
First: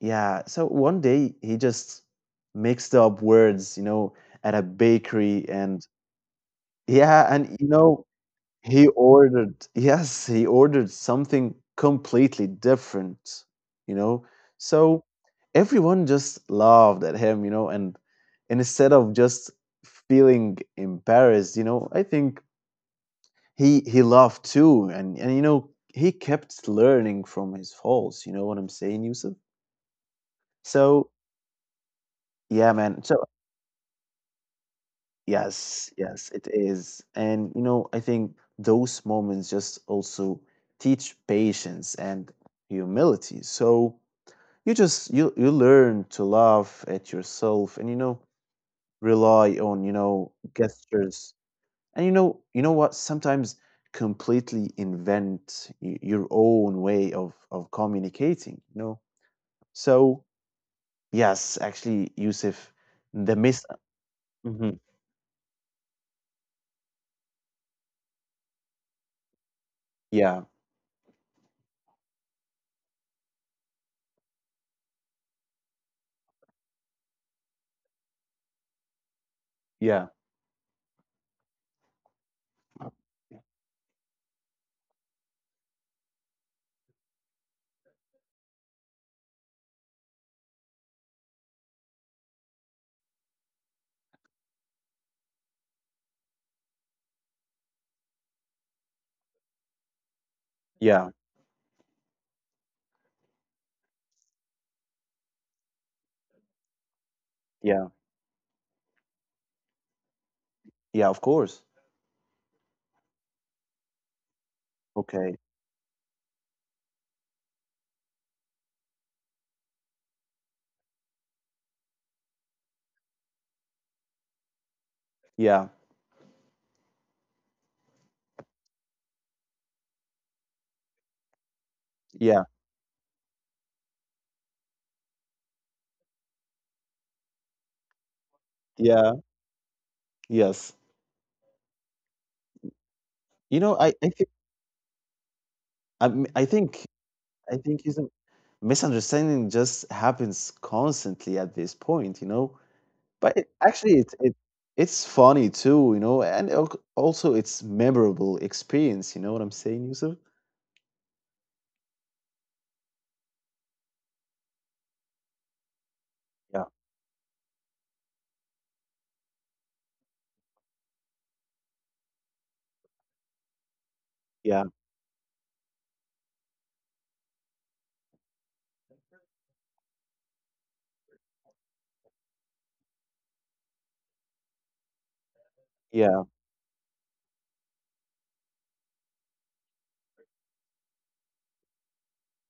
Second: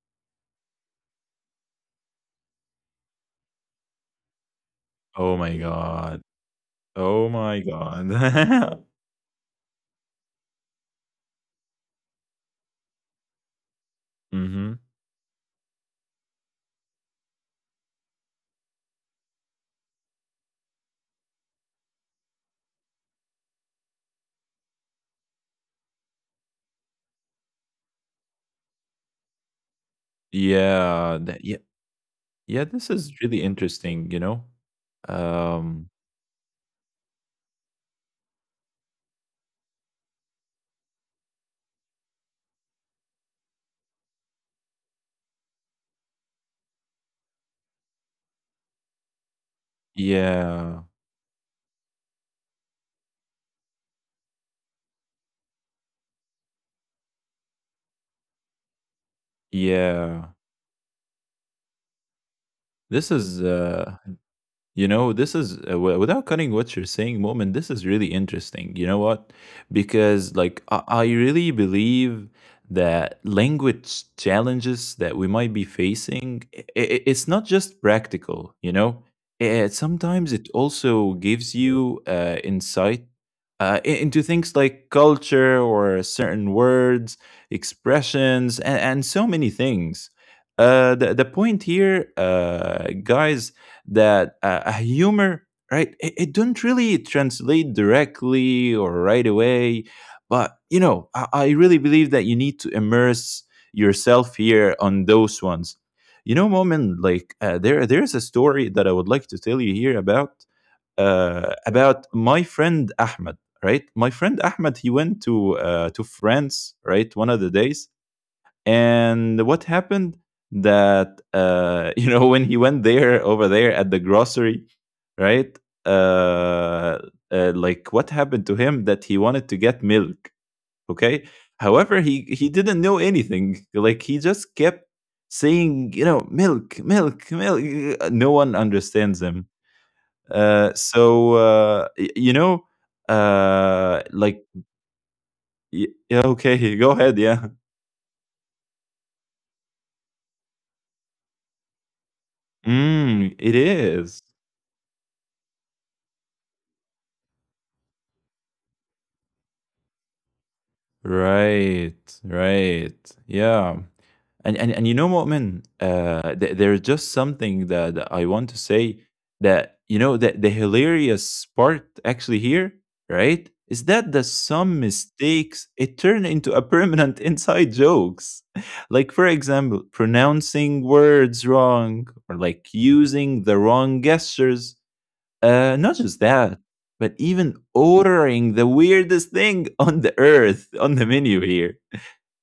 Speaker 1: Yeah. So one day he just mixed up words, you know, at a
Speaker 2: Oh
Speaker 1: bakery,
Speaker 2: my
Speaker 1: and
Speaker 2: God.
Speaker 1: yeah,
Speaker 2: Oh
Speaker 1: and
Speaker 2: my
Speaker 1: you know
Speaker 2: God.
Speaker 1: he ordered yes, he ordered something completely different, you know?
Speaker 2: Mm-hmm.
Speaker 1: So everyone just laughed at him, you know, and instead of just feeling embarrassed, you know, I think he laughed too, and you know, he kept learning from his faults, you know what I'm saying, Yusuf? So,
Speaker 2: Yeah. That, yeah. Yeah.
Speaker 1: yeah,
Speaker 2: This is
Speaker 1: man. So
Speaker 2: really interesting, you know? Um,
Speaker 1: yes, yes, it is. And you know, I think those moments just also teach patience and humility. So you just you learn to laugh at yourself, and you know rely on you know
Speaker 2: yeah.
Speaker 1: gestures and you know what sometimes completely invent your own way of communicating, you know. So
Speaker 2: Yeah.
Speaker 1: yes actually Yusuf
Speaker 2: This
Speaker 1: the
Speaker 2: is
Speaker 1: miss. Mhm.
Speaker 2: you know, this is without cutting what you're saying, moment. This is really interesting. You know what? Because
Speaker 1: Yeah,
Speaker 2: like I really believe that language challenges that we might be facing, it's not just practical. You know,
Speaker 1: yeah,
Speaker 2: sometimes it also gives you insight into things like culture or certain words, expressions, and so many things. The point here, guys, that a humor, right, it don't really translate directly or right away. But you know,
Speaker 1: yeah,
Speaker 2: I really believe that you need to immerse yourself here on those ones, you know, moment. Like there
Speaker 1: yeah.
Speaker 2: there's a story that I would like to tell you here about,
Speaker 1: Yeah, of course.
Speaker 2: about my friend Ahmed, right? My friend Ahmed, he went
Speaker 1: Okay.
Speaker 2: to France, right, one of the days. And what happened, that you know, when he went there over there at the grocery, right?
Speaker 1: Yeah.
Speaker 2: Uh, like what happened to him, that he wanted to get milk. Okay. However, he
Speaker 1: Yeah.
Speaker 2: didn't know anything. Like he just kept saying, you know, milk, milk, milk. No one
Speaker 1: Yeah.
Speaker 2: understands him.
Speaker 1: Yes.
Speaker 2: So you know,
Speaker 1: You know, I I think
Speaker 2: like
Speaker 1: I,
Speaker 2: yeah,
Speaker 1: m- I
Speaker 2: okay,
Speaker 1: think
Speaker 2: go ahead, yeah.
Speaker 1: I think is a- misunderstanding just happens constantly at this point, you know.
Speaker 2: Mm,
Speaker 1: But it,
Speaker 2: it
Speaker 1: actually,
Speaker 2: is.
Speaker 1: it's funny too, you know, and also it's memorable experience. You know what I'm saying, Yusuf?
Speaker 2: Right, right. Yeah. And and you know, Mu'min,
Speaker 1: Yeah.
Speaker 2: there's just something that, that I want to say, that, you know, that the hilarious part actually here, right, is that the
Speaker 1: Yeah.
Speaker 2: some mistakes, it turn into a permanent inside jokes. Like, for example, pronouncing words wrong or like using the wrong gestures, not just
Speaker 1: Yeah.
Speaker 2: that, but even ordering the weirdest thing on the earth on the menu here.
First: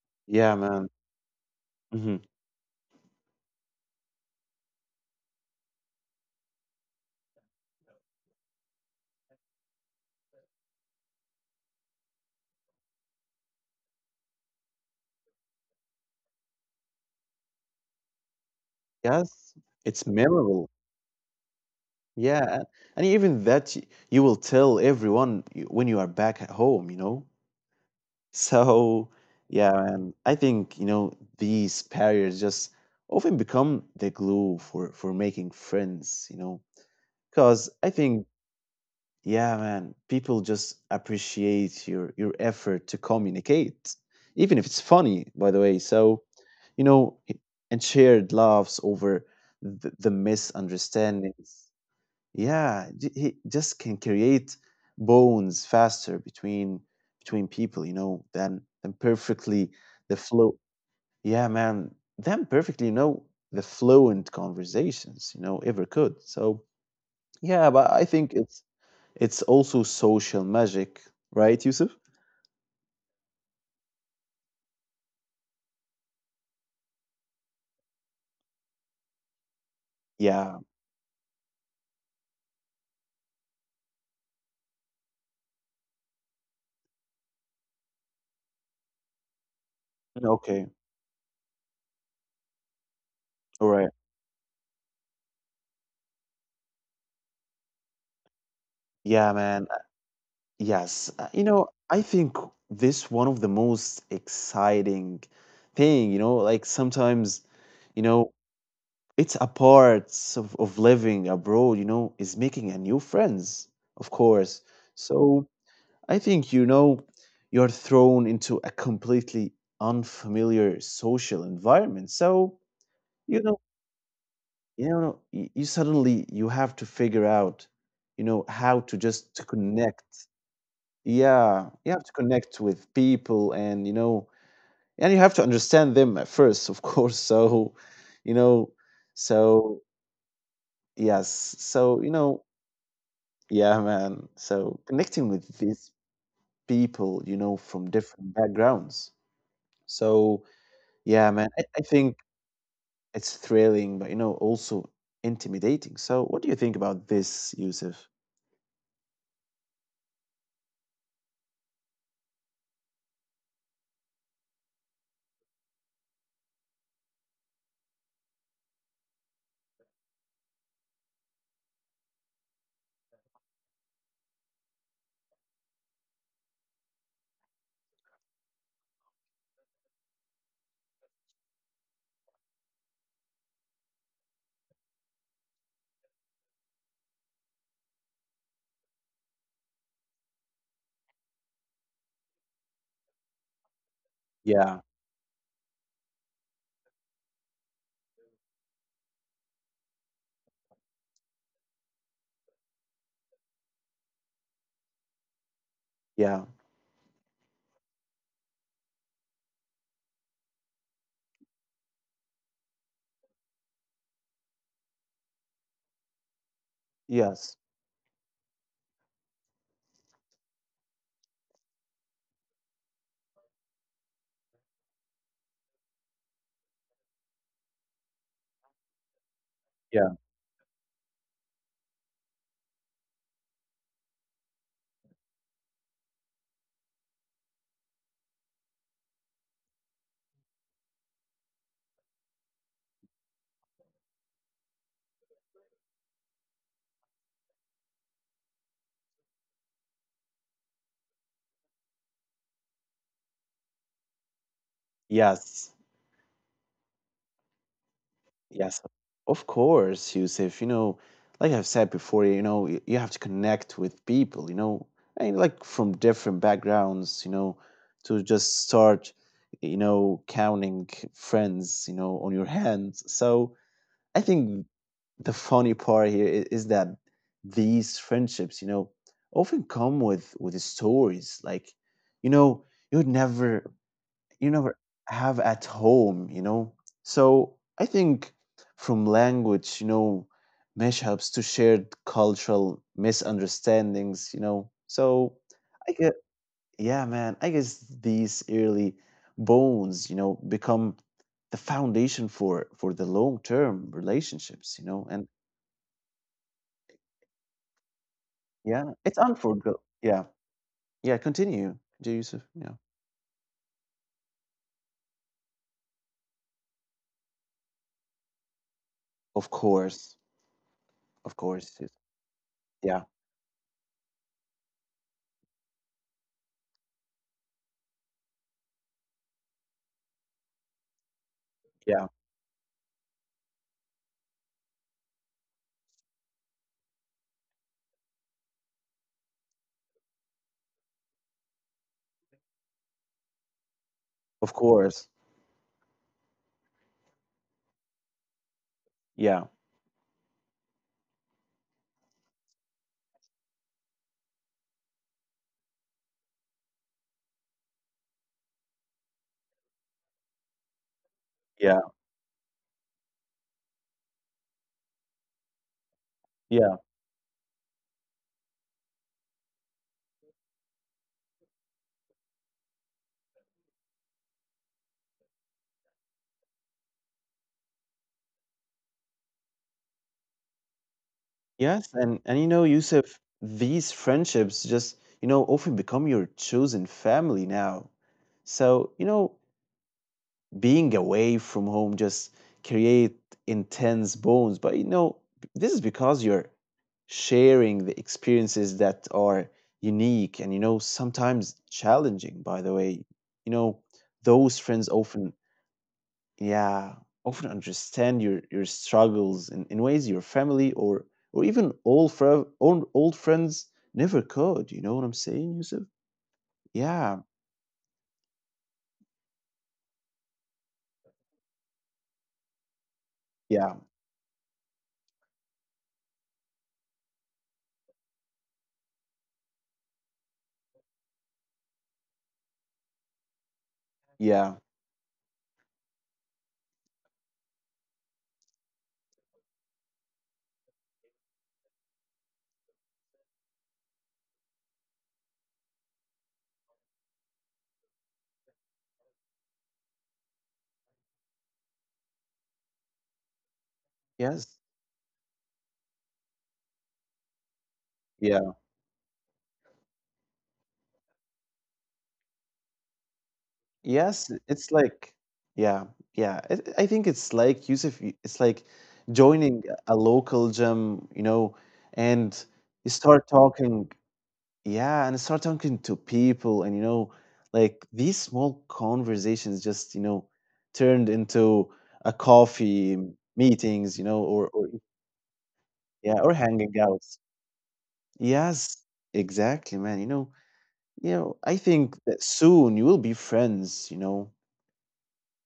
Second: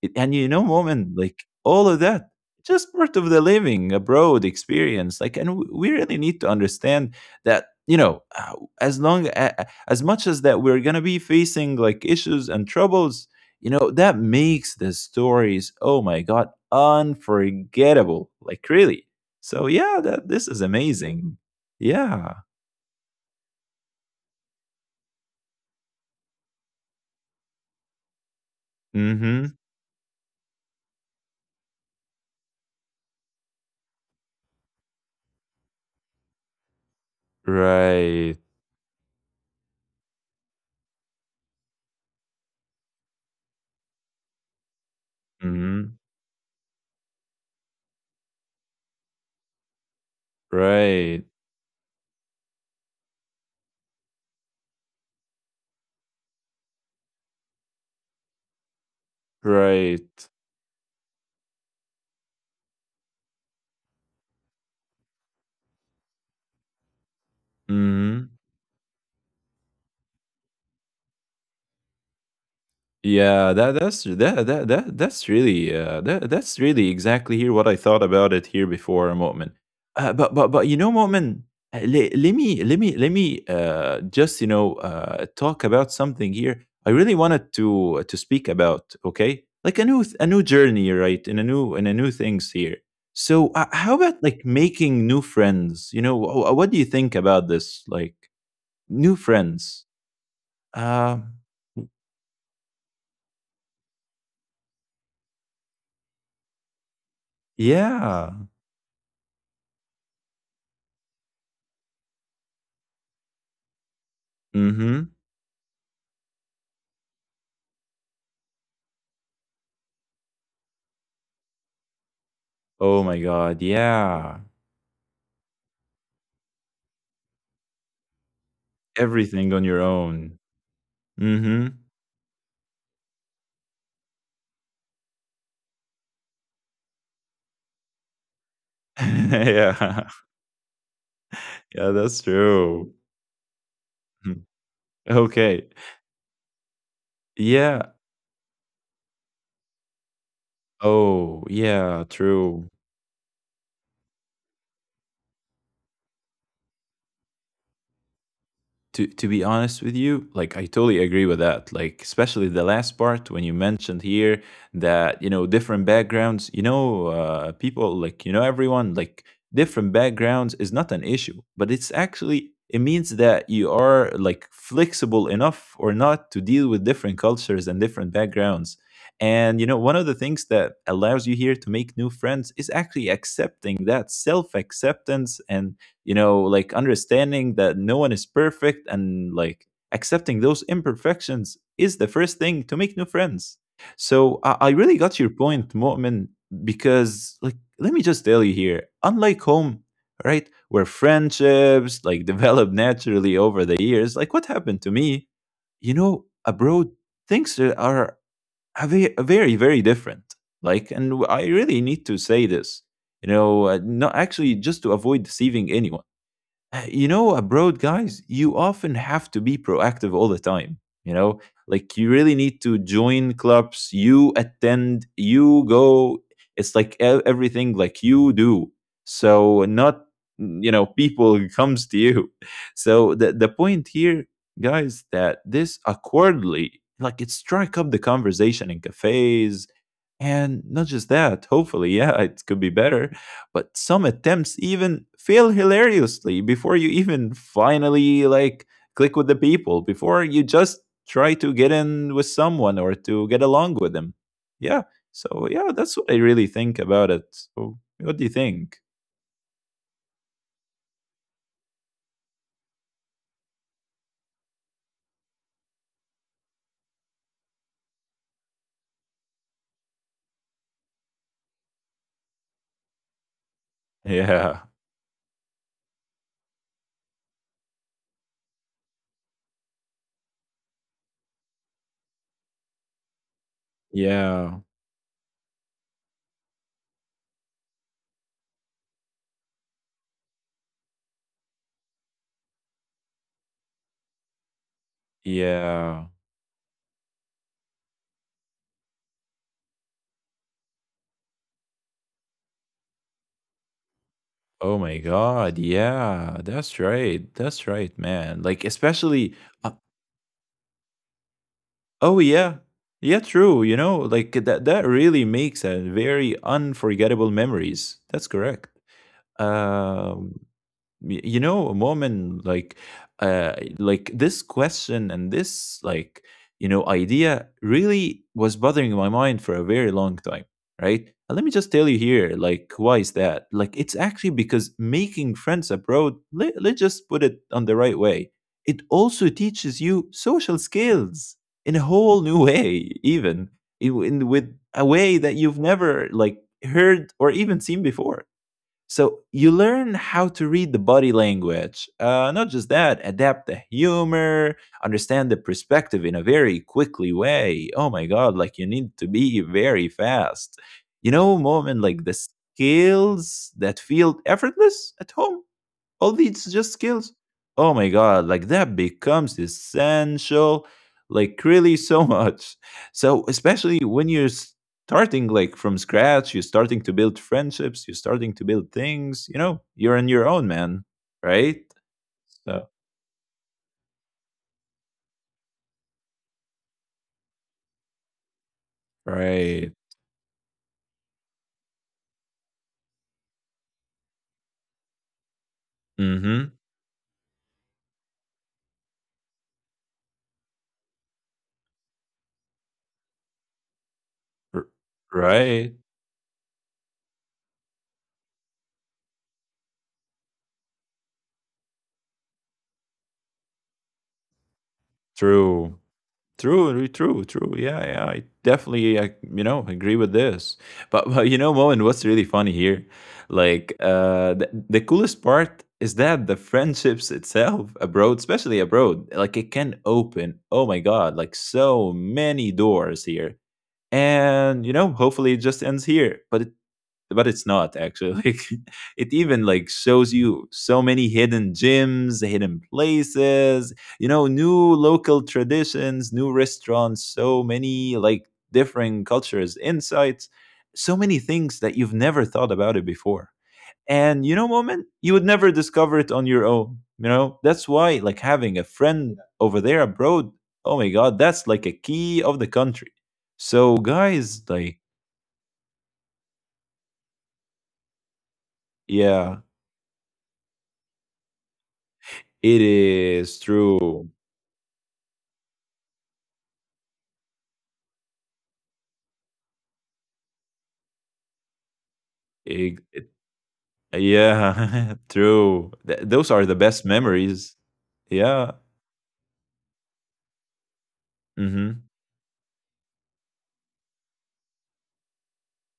Speaker 2: It, and you
Speaker 1: Yeah,
Speaker 2: know,
Speaker 1: man.
Speaker 2: moment, like all of
Speaker 1: Hmm.
Speaker 2: that just part of the living abroad experience. Like, and we really need to understand that, you know, as long as much as that we're gonna be facing like issues and troubles, you know, that makes the stories. Oh my god, unforgettable! Like really. So
Speaker 1: Yes,
Speaker 2: yeah,
Speaker 1: it's
Speaker 2: that this is
Speaker 1: memorable.
Speaker 2: amazing. Yeah.
Speaker 1: Yeah, and even that you will tell everyone when you are back at home. You know. So,
Speaker 2: Mm-hmm.
Speaker 1: yeah, and I think, you know, these barriers just often become the glue for making friends, you know, because I think,
Speaker 2: Right.
Speaker 1: yeah, man, people just appreciate your effort to communicate, even if it's funny, by the
Speaker 2: Mhm.
Speaker 1: way. So, you know, and shared laughs over the
Speaker 2: Right.
Speaker 1: misunderstandings. Yeah, he just can create bones faster between people, you know, than perfectly
Speaker 2: Right.
Speaker 1: the flow. Yeah, man, than perfectly, you know, the fluent conversations, you know, ever could. So yeah, but I
Speaker 2: Mhm.
Speaker 1: think it's also social magic, right, Yusuf?
Speaker 2: Yeah, that's really that that's really exactly here what I thought about it here before, Mo'min. But you know,
Speaker 1: Yeah.
Speaker 2: Mo'min, let me just, you know, talk about something here. I really wanted to speak about, okay, like a new a new journey,
Speaker 1: Okay.
Speaker 2: right, and a new things here. So how
Speaker 1: All
Speaker 2: about
Speaker 1: right.
Speaker 2: like making new friends? You know, what do you think about this? Like new
Speaker 1: Yeah,
Speaker 2: friends?
Speaker 1: man.
Speaker 2: Uh,
Speaker 1: Yes. You know, I think this one of the most exciting thing, you know, like sometimes, you
Speaker 2: yeah.
Speaker 1: know, it's a part of living abroad, you know, is making a new friends, of course.
Speaker 2: Mm-hmm.
Speaker 1: So I think, you know, you're thrown into a completely unfamiliar social environment. So,
Speaker 2: Oh my
Speaker 1: you
Speaker 2: god,
Speaker 1: know,
Speaker 2: yeah.
Speaker 1: you suddenly you have to figure out, you know, how to just
Speaker 2: Everything
Speaker 1: to
Speaker 2: on your own.
Speaker 1: connect.
Speaker 2: Mhm.
Speaker 1: Yeah, you have to connect with people and, you know, and you have to understand them at first, of course. So, you know, so
Speaker 2: Yeah.
Speaker 1: yes.
Speaker 2: Yeah,
Speaker 1: So,
Speaker 2: that's
Speaker 1: you know,
Speaker 2: true.
Speaker 1: yeah, man. So connecting
Speaker 2: Okay.
Speaker 1: with these people, you know,
Speaker 2: Yeah.
Speaker 1: from different backgrounds. So yeah,
Speaker 2: Oh,
Speaker 1: man, I
Speaker 2: yeah,
Speaker 1: think
Speaker 2: true.
Speaker 1: it's thrilling, but you know, also intimidating. So what do you think about this, Yusuf?
Speaker 2: To be honest with you, like I totally agree with that, like especially the last part when you mentioned here that, you know, different backgrounds, you know, people, like, you know, everyone, like, different backgrounds is not an issue, but it's actually, it means that you are like flexible enough or not to deal with different cultures and different backgrounds. And you know, one of the things that allows you here to make new friends is actually accepting that self acceptance and, you know, like understanding that no one is perfect, and like accepting those imperfections is the first thing to make new friends. So I
Speaker 1: Yeah,
Speaker 2: really got your point, Mu'min, because like let me just tell you here, unlike home, right, where friendships like develop naturally over the years, like what happened to me, you know,
Speaker 1: yeah,
Speaker 2: abroad, things are a a very very different. Like, and I really need to say this, you know, not actually just to avoid deceiving anyone. Uh, you know,
Speaker 1: yes,
Speaker 2: abroad, guys, you often have to be proactive all the time. You know, like you really need to join clubs, you attend, you go. It's like everything like you do. So not,
Speaker 1: yeah,
Speaker 2: you know, people comes to you. So the point here, guys, that this awkwardly, like it strike up the conversation in cafes, and not just that. Hopefully, yeah, it could be better but some attempts even fail hilariously before you even finally like click with the people before you just try to get in with someone or to get along with them, yeah. So yeah,
Speaker 1: yes.
Speaker 2: that's what I really think about it. So what do you think?
Speaker 1: Yes, of course, Yusuf. You know, like I've said before, you know, you have to connect with people, you know, and like from different backgrounds, you know, to just start, you know, counting friends, you know, on your hands. So I
Speaker 2: Yeah,
Speaker 1: think the funny part here is that these friendships, you know, often come with stories like, you know, you'd never
Speaker 2: yeah,
Speaker 1: you never have at home, you know? So I think from language, you know, mashups to shared cultural misunderstandings, you know? So
Speaker 2: yeah.
Speaker 1: I get, yeah, man, I guess these early bones, you know, become the foundation for the long term
Speaker 2: Oh
Speaker 1: relationships, you
Speaker 2: my
Speaker 1: know? And
Speaker 2: god, yeah, that's right, that's right, man. Like
Speaker 1: yeah, it's
Speaker 2: especially uh,
Speaker 1: unforgettable. Yeah. Yeah. Continue,
Speaker 2: oh
Speaker 1: Jay Yusuf.
Speaker 2: yeah.
Speaker 1: Yeah.
Speaker 2: Yeah, true. You know, like, that really makes a very unforgettable memories. That's correct.
Speaker 1: Of course.
Speaker 2: Um you
Speaker 1: Of
Speaker 2: know a
Speaker 1: course. Yes,
Speaker 2: moment
Speaker 1: yeah.
Speaker 2: like this question and this like, you know, idea really was bothering my mind for a very long time, right? And let me just tell you
Speaker 1: Yeah.
Speaker 2: here like why is that. Like it's actually because making friends abroad, let's just put it on the right way. It also teaches you social skills in a whole new way, even in with
Speaker 1: Of
Speaker 2: a way
Speaker 1: course.
Speaker 2: that you've never like heard or even seen before. So you
Speaker 1: Yeah.
Speaker 2: learn how to read the body language. Not just that, adapt the humor, understand the perspective in a very quickly way. Oh my god, like you need to be very fast. You know, moment like
Speaker 1: Yeah.
Speaker 2: the skills that feel effortless at home, all these just
Speaker 1: Yeah.
Speaker 2: skills, oh my god, like that becomes essential, like really so much. So especially when you're starting like from scratch, you're starting to build friendships, you're starting to build things, you know, you're on your own, man, right?
Speaker 1: Yes, and you
Speaker 2: So
Speaker 1: know, Yusuf, these friendships just, you know, often become your chosen family now. So, you know,
Speaker 2: right.
Speaker 1: being away from home just create intense bonds, but you know, this is because you're
Speaker 2: Mm-hmm.
Speaker 1: sharing the experiences that are unique and you know sometimes challenging by the way you know those
Speaker 2: R-
Speaker 1: friends often,
Speaker 2: right.
Speaker 1: yeah, often understand your struggles in ways your family or even old, old friends never could, you know what I'm saying,
Speaker 2: True.
Speaker 1: Yusuf?
Speaker 2: True,
Speaker 1: Yeah,
Speaker 2: true, true. Yeah, yeah. I definitely, I, you know, agree with this. But but you know, Moen, what's really funny here, like
Speaker 1: yeah,
Speaker 2: the coolest part is that the friendships itself abroad, especially abroad, like it can open, oh my god, like so many doors here.
Speaker 1: yeah,
Speaker 2: And you know, hopefully it just ends here. But it but it's not actually. It even like shows you so many hidden gyms, hidden places, you know, new local traditions, new restaurants, so many like different cultures, insights, so many things that you've never thought about it before. And you know,
Speaker 1: yes,
Speaker 2: moment, you would never discover it on your own. You know, that's why like having a
Speaker 1: yeah,
Speaker 2: friend over there abroad, oh my god, that's like a key of the country. So
Speaker 1: yes
Speaker 2: guys,
Speaker 1: it's
Speaker 2: like
Speaker 1: like yeah yeah it, I think it's like Yusuf it's like
Speaker 2: yeah,
Speaker 1: joining a local gym, you know, and
Speaker 2: it
Speaker 1: you
Speaker 2: is
Speaker 1: start talking,
Speaker 2: true.
Speaker 1: yeah, and start talking to people, and you know like these small conversations just you know turned into a
Speaker 2: Ig- it-
Speaker 1: coffee meetings, you know, or
Speaker 2: yeah, true. Those
Speaker 1: yeah or
Speaker 2: are the best
Speaker 1: hanging out
Speaker 2: memories. Yeah.
Speaker 1: yes exactly man you know
Speaker 2: Hmm.
Speaker 1: I think that soon you will be friends you know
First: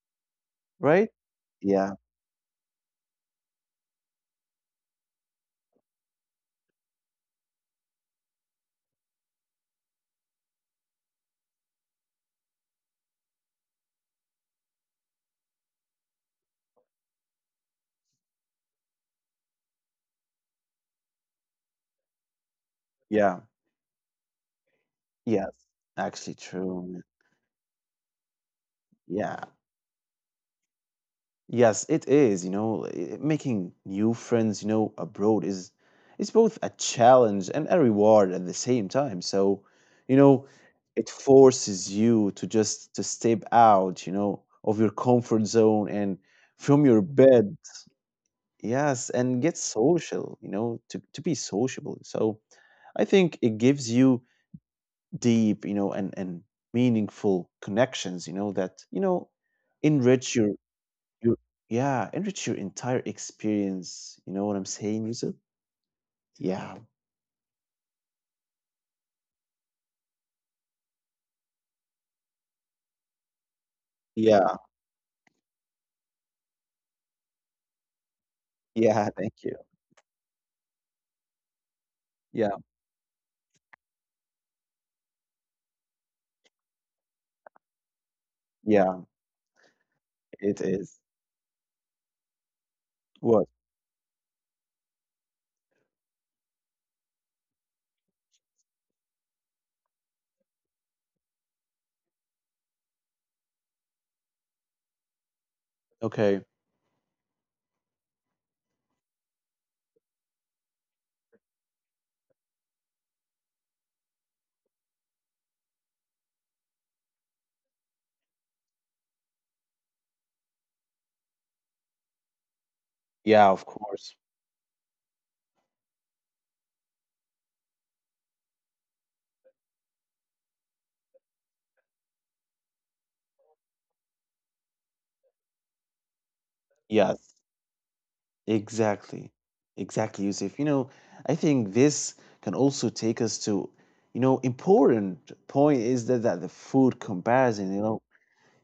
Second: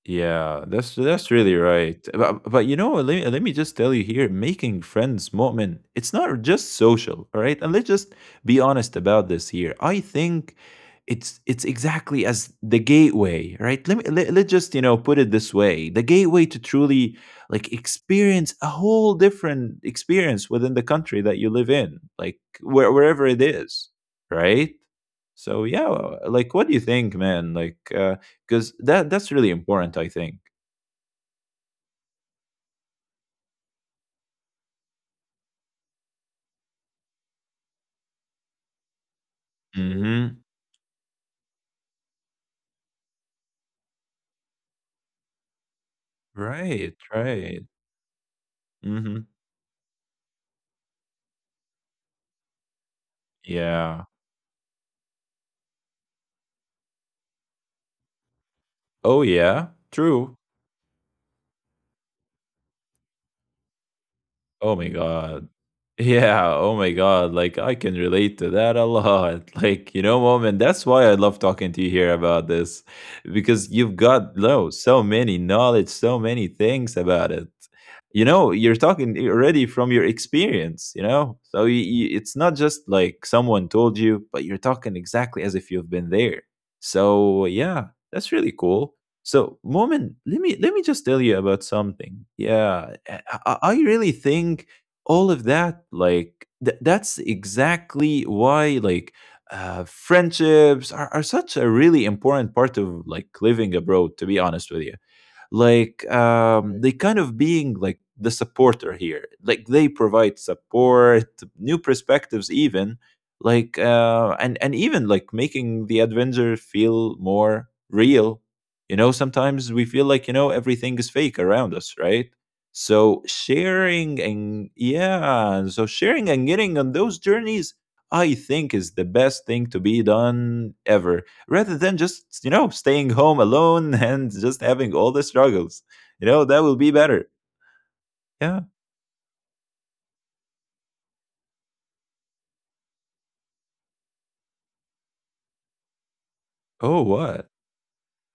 Speaker 2: Yeah,
Speaker 1: right
Speaker 2: that's really
Speaker 1: yeah
Speaker 2: right. But you know, let me just tell you here, making friends, Mu'min, it's not just social, all right? And let's just be honest about this here. I think it's exactly as the gateway, right? Let's just, you know, put it this way. The gateway to truly like experience a whole different experience within the country that you live in, like
Speaker 1: yeah
Speaker 2: wherever it is, right?
Speaker 1: yes
Speaker 2: So yeah,
Speaker 1: actually
Speaker 2: like
Speaker 1: true
Speaker 2: what do you
Speaker 1: man.
Speaker 2: think, man? Like 'cause that
Speaker 1: Yeah.
Speaker 2: that's really important, I think.
Speaker 1: Yes, it is. You know, making new friends, you know, abroad is both a challenge and a reward at the same time. So, you know,
Speaker 2: Mhm.
Speaker 1: it forces you to just to step out, you know, of your comfort zone and from your
Speaker 2: Right,
Speaker 1: bed.
Speaker 2: right.
Speaker 1: Yes, and get
Speaker 2: Mhm.
Speaker 1: social, you know, to be sociable. So, I think it gives you
Speaker 2: Yeah.
Speaker 1: deep, you know, and meaningful connections,
Speaker 2: Oh, yeah?
Speaker 1: enrich your
Speaker 2: True.
Speaker 1: you yeah, enrich your entire experience. You know what I'm
Speaker 2: Oh
Speaker 1: saying,
Speaker 2: my
Speaker 1: Yusuf?
Speaker 2: god. Yeah,
Speaker 1: Yeah.
Speaker 2: oh my God. Like, I can relate to that a lot. Like, you know, mom, and that's why I love talking to you here about this because you've
Speaker 1: Yeah,
Speaker 2: got, no, so many knowledge, so many things about it. You know, you're
Speaker 1: yeah, thank
Speaker 2: talking
Speaker 1: you.
Speaker 2: already from your experience, you know? So you,
Speaker 1: Yeah,
Speaker 2: it's not just like someone told you, but you're talking exactly as if you've been there. So, yeah, that's really
Speaker 1: yeah,
Speaker 2: cool. So, Moment,
Speaker 1: it is.
Speaker 2: let me just tell you about something. Yeah, I,
Speaker 1: What?
Speaker 2: I really think all of that like that's exactly why like friendships are such a really important part of like living abroad, to be honest with you. Like
Speaker 1: Okay.
Speaker 2: they kind of being like the supporter here, like they provide support, new perspectives even, like and even like making the adventure feel more real. You know, sometimes we feel like, you know, everything is fake around us, right? So
Speaker 1: Yeah, of course.
Speaker 2: sharing and yeah, so sharing and getting on those journeys, I think, is the best thing to be done ever, rather than just, you know, staying home alone and just having all the struggles, you know, that will be
Speaker 1: Yes.
Speaker 2: better. Yeah.
Speaker 1: Exactly. Exactly, Yusuf. You know, I think this can also take us to, you know, important point is that, that the food
Speaker 2: Oh
Speaker 1: comparison,
Speaker 2: what?
Speaker 1: you know,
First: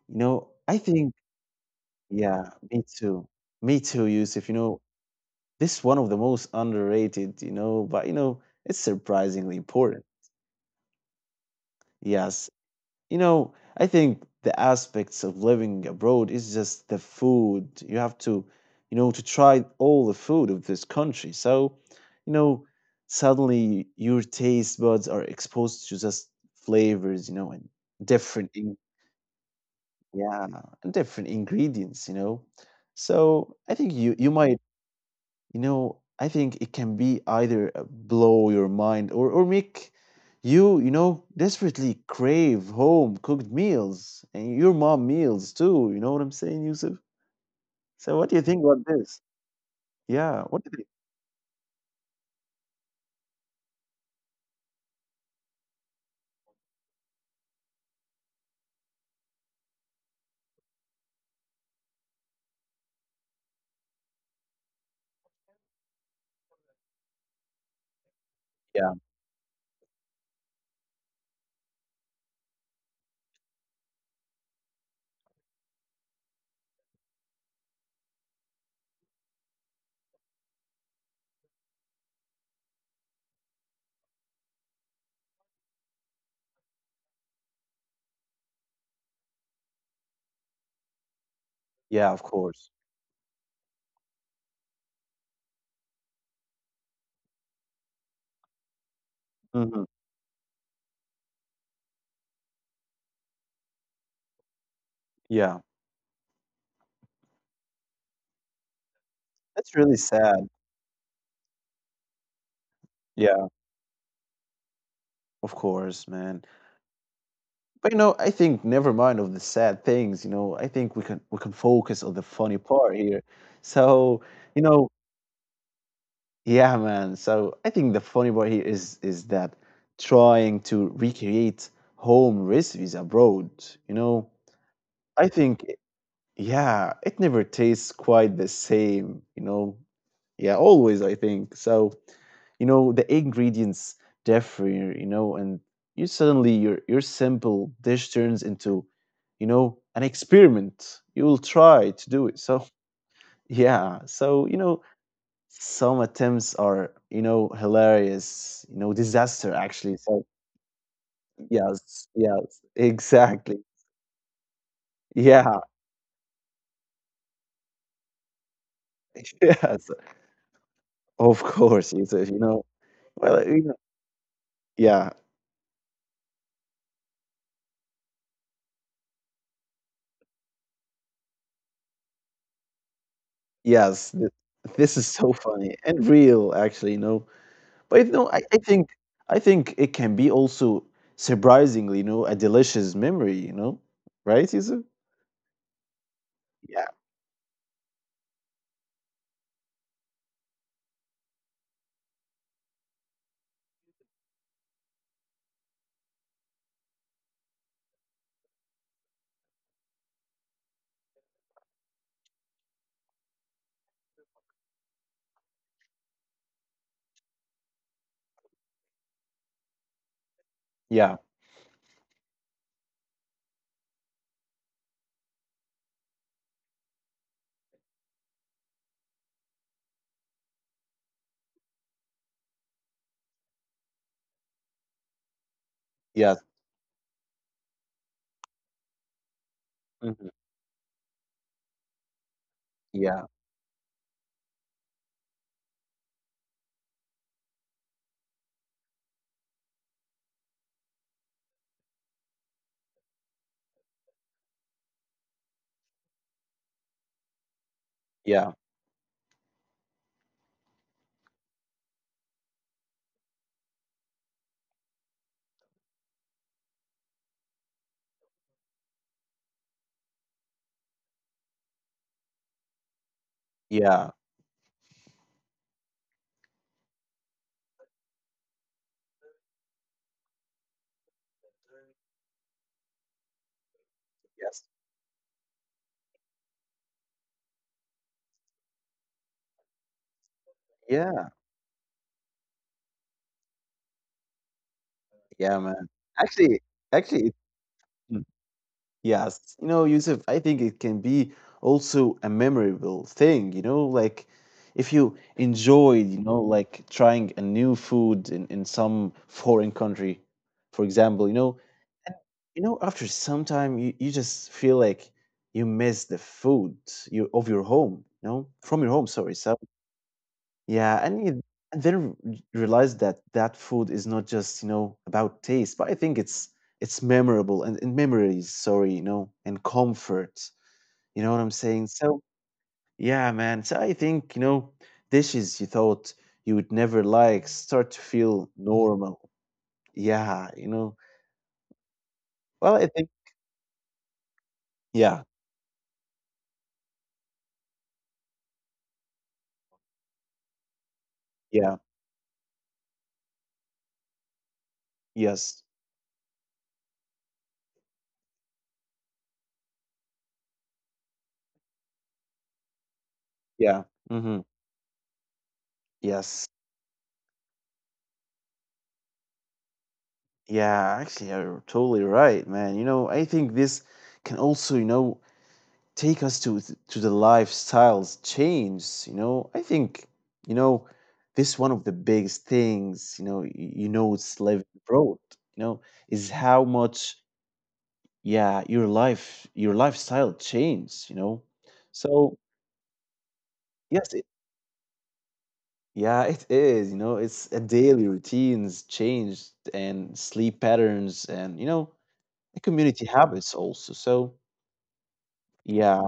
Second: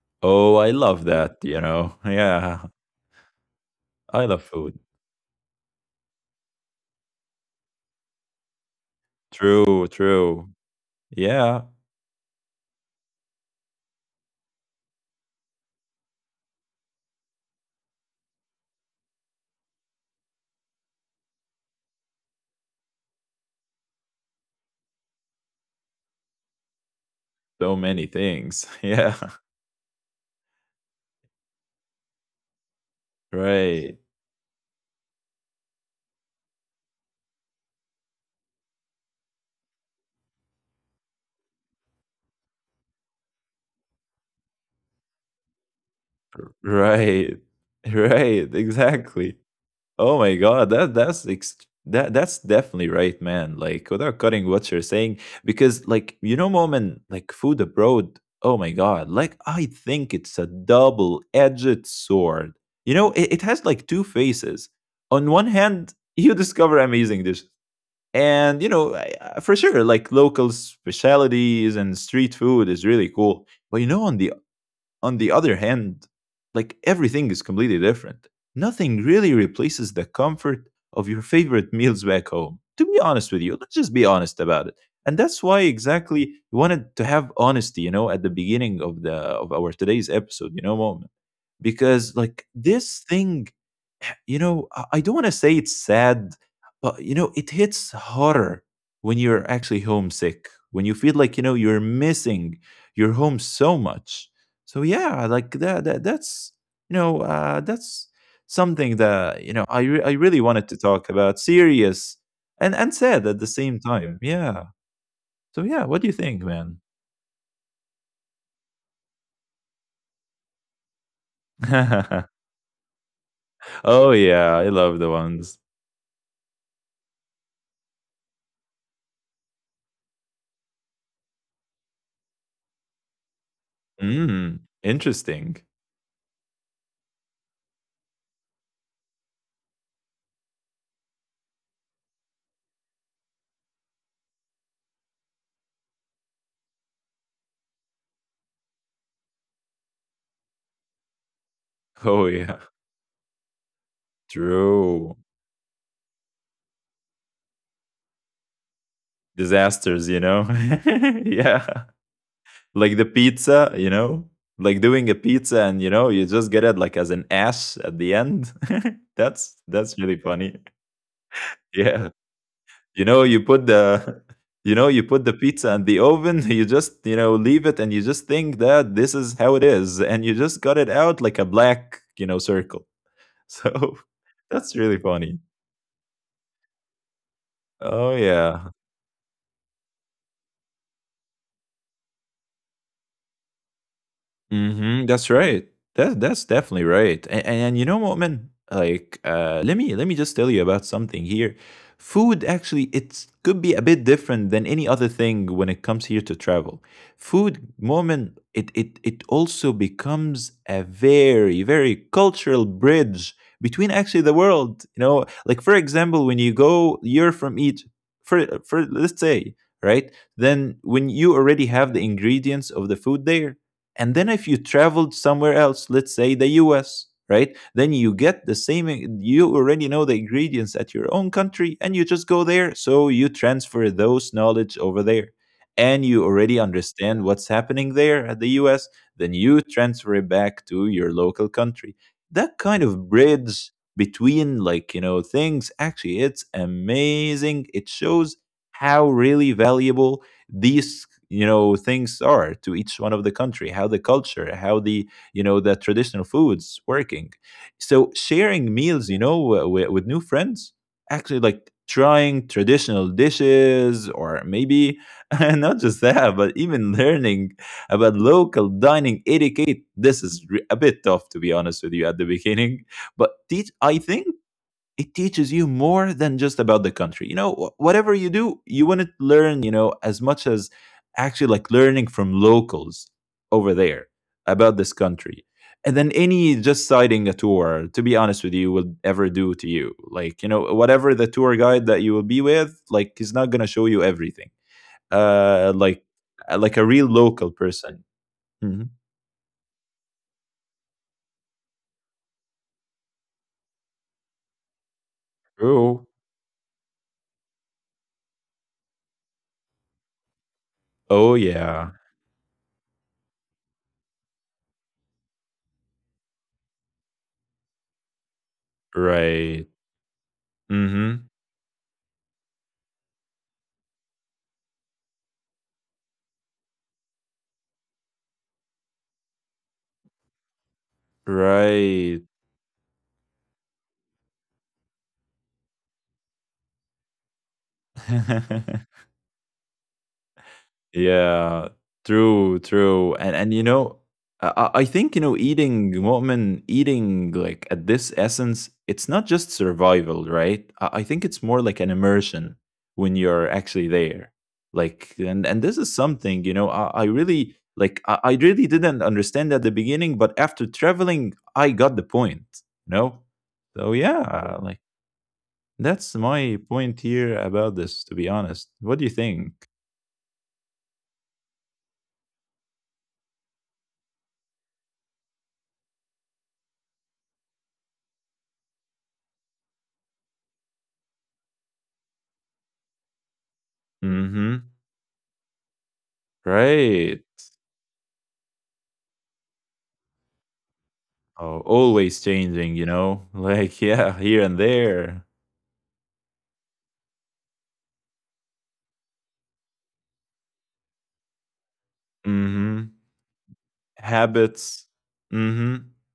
Speaker 1: you know,
Speaker 2: Oh, I
Speaker 1: I
Speaker 2: love
Speaker 1: think,
Speaker 2: that, you know.
Speaker 1: yeah,
Speaker 2: Yeah.
Speaker 1: me too. Me too,
Speaker 2: I love
Speaker 1: Yusuf. You
Speaker 2: food.
Speaker 1: know, this is one of the most underrated, you know, but you know, it's surprisingly
Speaker 2: True,
Speaker 1: important.
Speaker 2: true. Yeah.
Speaker 1: Yes. You know, I think the aspects of living abroad is just the food. You have to, you know, to try all the food of this country. So, you know, suddenly your taste buds are exposed to just flavors, you know, and
Speaker 2: So many
Speaker 1: different
Speaker 2: things,
Speaker 1: in-
Speaker 2: yeah.
Speaker 1: yeah, and different ingredients, you know. So, I
Speaker 2: Right.
Speaker 1: think you might. You know, I think it can be either blow your mind, or make you, you know, desperately crave home cooked meals and your mom meals too. You know what I'm saying, Yusuf?
Speaker 2: Right.
Speaker 1: So,
Speaker 2: Right,
Speaker 1: what do you think about
Speaker 2: exactly.
Speaker 1: this?
Speaker 2: Oh my
Speaker 1: Yeah,
Speaker 2: god,
Speaker 1: what do you think?
Speaker 2: that that's definitely right, man. Like without cutting what you're saying, because like you know, moment, like food abroad, oh my god, like I think it's a double-edged sword. You know, it has like two faces. On one hand, you discover amazing dishes, and you know,
Speaker 1: Yeah,
Speaker 2: for sure, like local specialties and street food is really cool. But you know, on the other hand, like everything is completely different. Nothing really replaces the comfort of your favorite meals back home. To be honest with you, let's just be honest about it. And that's why exactly we wanted to have honesty, you know, at the beginning of the of our today's episode, you know, moment. Because
Speaker 1: yeah, of
Speaker 2: like
Speaker 1: course.
Speaker 2: this thing, you know, I don't want to say it's sad, but you know, it hits harder when you're actually
Speaker 1: Hmm.
Speaker 2: homesick, when you feel like, you know, you're missing your home so much. So yeah, like
Speaker 1: Yeah,
Speaker 2: that's, you know, that's something that, you know,
Speaker 1: that's
Speaker 2: I
Speaker 1: really
Speaker 2: really wanted
Speaker 1: sad.
Speaker 2: to talk about, serious and sad at the
Speaker 1: Yeah,
Speaker 2: same time. Yeah. So
Speaker 1: of
Speaker 2: yeah, what do you
Speaker 1: course,
Speaker 2: think,
Speaker 1: man.
Speaker 2: man?
Speaker 1: But you know, I think never mind of the sad things. You know, I think we can focus on the funny part here.
Speaker 2: Oh
Speaker 1: So
Speaker 2: yeah, I
Speaker 1: you
Speaker 2: love
Speaker 1: know,
Speaker 2: the ones.
Speaker 1: yeah, man. So I think the funny part here is that trying to recreate home recipes abroad, you know,
Speaker 2: Mm,
Speaker 1: I
Speaker 2: interesting.
Speaker 1: think yeah, it never tastes quite the same, you know. Yeah, always I think. So, you know, the ingredients differ, you know, and you suddenly your simple dish turns into, you know, an experiment. You will try to
Speaker 2: Oh
Speaker 1: do it.
Speaker 2: yeah.
Speaker 1: So, yeah. So, you know,
Speaker 2: True.
Speaker 1: some attempts are, you know, hilarious, you know, disaster actually.
Speaker 2: Disasters, you
Speaker 1: So
Speaker 2: know? Yeah.
Speaker 1: yes, yes,
Speaker 2: Like the
Speaker 1: exactly.
Speaker 2: pizza, you know? Like doing a pizza
Speaker 1: Yeah,
Speaker 2: and you know, you just get it like as an ash at the end. that's
Speaker 1: yes,
Speaker 2: that's really funny.
Speaker 1: of course,
Speaker 2: Yeah.
Speaker 1: Yusuf.
Speaker 2: You know, you
Speaker 1: Well,
Speaker 2: put
Speaker 1: you know,
Speaker 2: the you know, you
Speaker 1: yeah,
Speaker 2: put the pizza in the oven, you just, you know, leave it and you just think that this is how it is and you just got it out like a black, you know, circle. So
Speaker 1: yes. th-
Speaker 2: that's really
Speaker 1: This is
Speaker 2: funny.
Speaker 1: so funny and real, actually. You know, but
Speaker 2: Oh
Speaker 1: you know, I
Speaker 2: yeah.
Speaker 1: think I think it can be also surprisingly, you know, a delicious memory. You know, right,
Speaker 2: Mhm,
Speaker 1: Yusuf?
Speaker 2: that's right. That that's definitely
Speaker 1: Yeah,
Speaker 2: right. And you know what, like, let me just tell you about something here. Food actually, it could be a bit different than any other thing when it comes here to travel. Food, moment, it also becomes a very very cultural bridge between actually the world. You know, like for example, when you go, you're from Egypt. For let's say, right? Then when you
Speaker 1: yeah,
Speaker 2: already have the ingredients of the food there, and then if you traveled somewhere else, let's say the US, right? Then you get the same, you already know the ingredients at your own country and you just go there. So you transfer those knowledge over there. And you already
Speaker 1: yes,
Speaker 2: understand what's happening there at the US. Then you transfer it
Speaker 1: mhm,
Speaker 2: back to your local country. That kind of
Speaker 1: yeah,
Speaker 2: bridge between, like, you know, things actually, it's amazing. It shows how really valuable these you know things are to each one of the country, how the culture, how the you know the traditional foods working. So sharing
Speaker 1: yeah,
Speaker 2: meals, you know, with new friends, actually like trying traditional dishes or maybe not just that, but even learning about local dining etiquette, this is a bit tough to be honest with you at the beginning, but teach, I think,
Speaker 1: yeah,
Speaker 2: it teaches you more than just about the country. You know, whatever you do you want to learn, you know, as much as actually like learning from locals over there about
Speaker 1: yes,
Speaker 2: this country, and then any just citing a tour, to be honest with you, will ever do to you. Like you know, whatever the
Speaker 1: yeah.
Speaker 2: tour guide that you will be with, like he's not going to show you everything. uh
Speaker 1: Yeah,
Speaker 2: like
Speaker 1: man. Actually,
Speaker 2: like a real
Speaker 1: actually, it-
Speaker 2: local person.
Speaker 1: mm,
Speaker 2: Hmm.
Speaker 1: yes. You know, Yusuf, I think it can be also a memorable thing. You know, like if you enjoyed,
Speaker 2: Oh.
Speaker 1: you know, like trying a new food in some foreign country, for example,
Speaker 2: Oh yeah.
Speaker 1: after some time, you just feel like you miss the food of your home. You know, from your home. Sorry, so
Speaker 2: Right.
Speaker 1: yeah,
Speaker 2: Mm-hmm.
Speaker 1: and you and then realize that that food is not just you know about taste, but I think it's memorable and memories. Sorry, you know, and comfort. You know what I'm saying?
Speaker 2: Right.
Speaker 1: So yeah, man. So I think you know dishes you thought you would never like start to feel normal. Yeah, you know.
Speaker 2: Yeah, true,
Speaker 1: Well, I
Speaker 2: true.
Speaker 1: think
Speaker 2: And you know, I I think you
Speaker 1: yeah,
Speaker 2: know, eating mu'min, eating like at this essence, it's not just survival, right? I think it's more like
Speaker 1: yeah,
Speaker 2: an immersion when you're actually there. Like, and
Speaker 1: yes,
Speaker 2: this is something you know, I really like. I really didn't understand at the beginning, but after traveling, I got the point. You know, so
Speaker 1: yeah, mm-hmm,
Speaker 2: yeah, like that's my
Speaker 1: yes,
Speaker 2: point here about this. To be honest, what do you think?
Speaker 1: yeah. Actually, you're totally right, man. You know, I think this can also you know take us to to the lifestyles change you know I think you know this one of the biggest things you know you know it's
Speaker 2: Mm-hmm.
Speaker 1: living abroad you know is how
Speaker 2: Right.
Speaker 1: much yeah your life your lifestyle change you know
Speaker 2: Oh, always
Speaker 1: so
Speaker 2: changing, you know? Like, yeah,
Speaker 1: yes
Speaker 2: here and there.
Speaker 1: yeah it is you know it's a daily routines changed and sleep patterns and you know the
Speaker 2: Mhm.
Speaker 1: community habits also so
Speaker 2: Habits. Mhm.
Speaker 1: yeah.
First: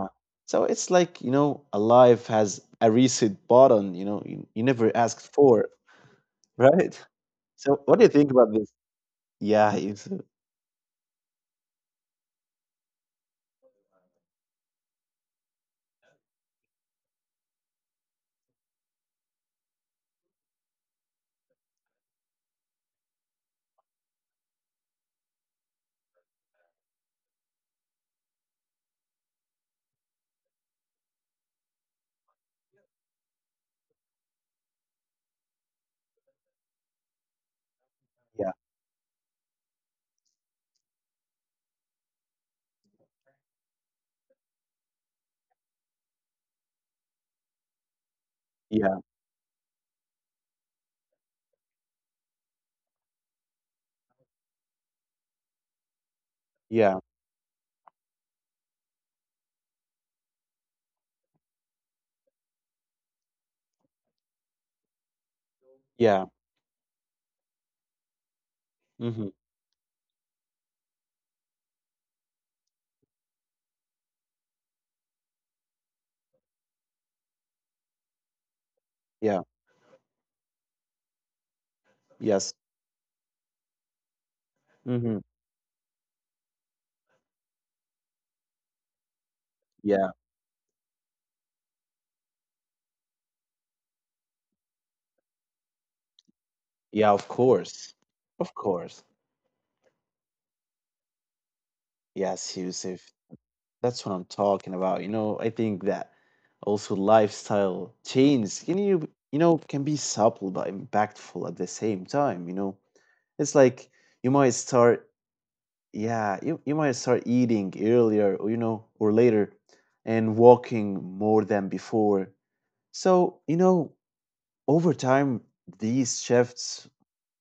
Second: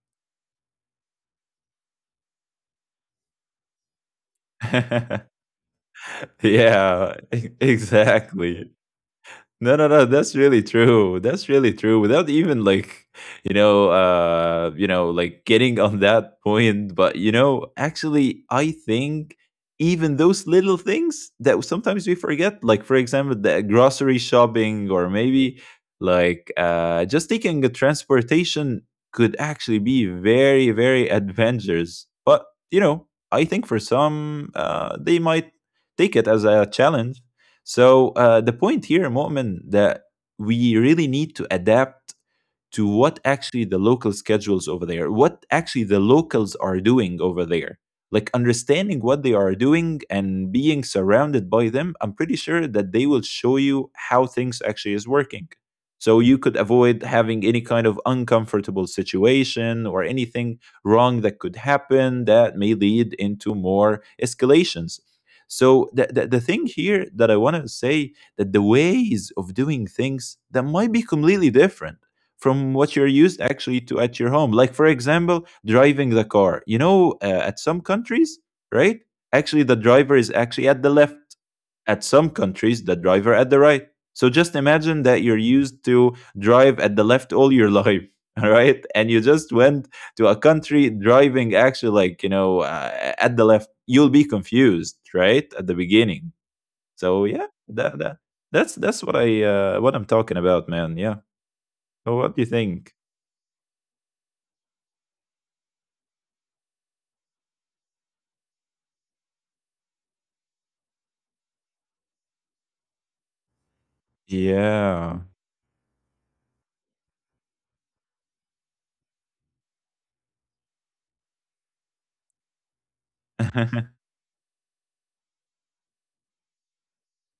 Speaker 1: So it's like, you know, a life has a reset button, you know, you never asked for, right?
Speaker 2: Yeah,
Speaker 1: So what do you think about
Speaker 2: exactly.
Speaker 1: this? Yeah,
Speaker 2: No, no,
Speaker 1: it's,
Speaker 2: no. That's really true. That's really true. Without even like, you know, like getting on that point. But you know, actually, I think even those little things that sometimes we forget, like for example, the grocery shopping, or maybe like just taking a transportation, could actually be very, very adventurous. But you know, I think for some, they might take it as a challenge. The
Speaker 1: yeah,
Speaker 2: point here, Mu'min, that we really need to adapt to what actually the local schedules over there, what actually the locals are doing over there. Like
Speaker 1: yeah,
Speaker 2: understanding what they are doing and being surrounded by them, I'm pretty sure that they will show you how things actually is working. So you could
Speaker 1: yeah,
Speaker 2: avoid having any kind of uncomfortable situation or anything wrong that could happen that may lead into more escalations. So the, the,
Speaker 1: yeah,
Speaker 2: the thing here that I want to say that the ways
Speaker 1: hmm
Speaker 2: of doing things that might be completely different from what you're used actually to at your home. Like, for example, driving the car. At some countries, right?
Speaker 1: yeah,
Speaker 2: Actually, the driver is actually at the left. At some
Speaker 1: yes,
Speaker 2: countries, the driver at the right. So just imagine
Speaker 1: hmm
Speaker 2: that you're used to drive at the left all your life, all right? And you just went
Speaker 1: yeah,
Speaker 2: to a country driving actually like, at the left. You'll be confused, right? At the beginning.
Speaker 1: yeah,
Speaker 2: So
Speaker 1: of
Speaker 2: yeah,
Speaker 1: course,
Speaker 2: that, that
Speaker 1: of
Speaker 2: that's that's
Speaker 1: course.
Speaker 2: what I what I'm talking about, man. Yeah. So what do you
Speaker 1: Yes,
Speaker 2: think?
Speaker 1: Yusuf, that's what I'm talking about. You know, I think that also lifestyle change can you know can be subtle but impactful at the same time you know it's like you might
Speaker 2: Yeah.
Speaker 1: start. Yeah, you might start eating earlier, or, you know, or later, and walking more than before. So, you know, over time, these shifts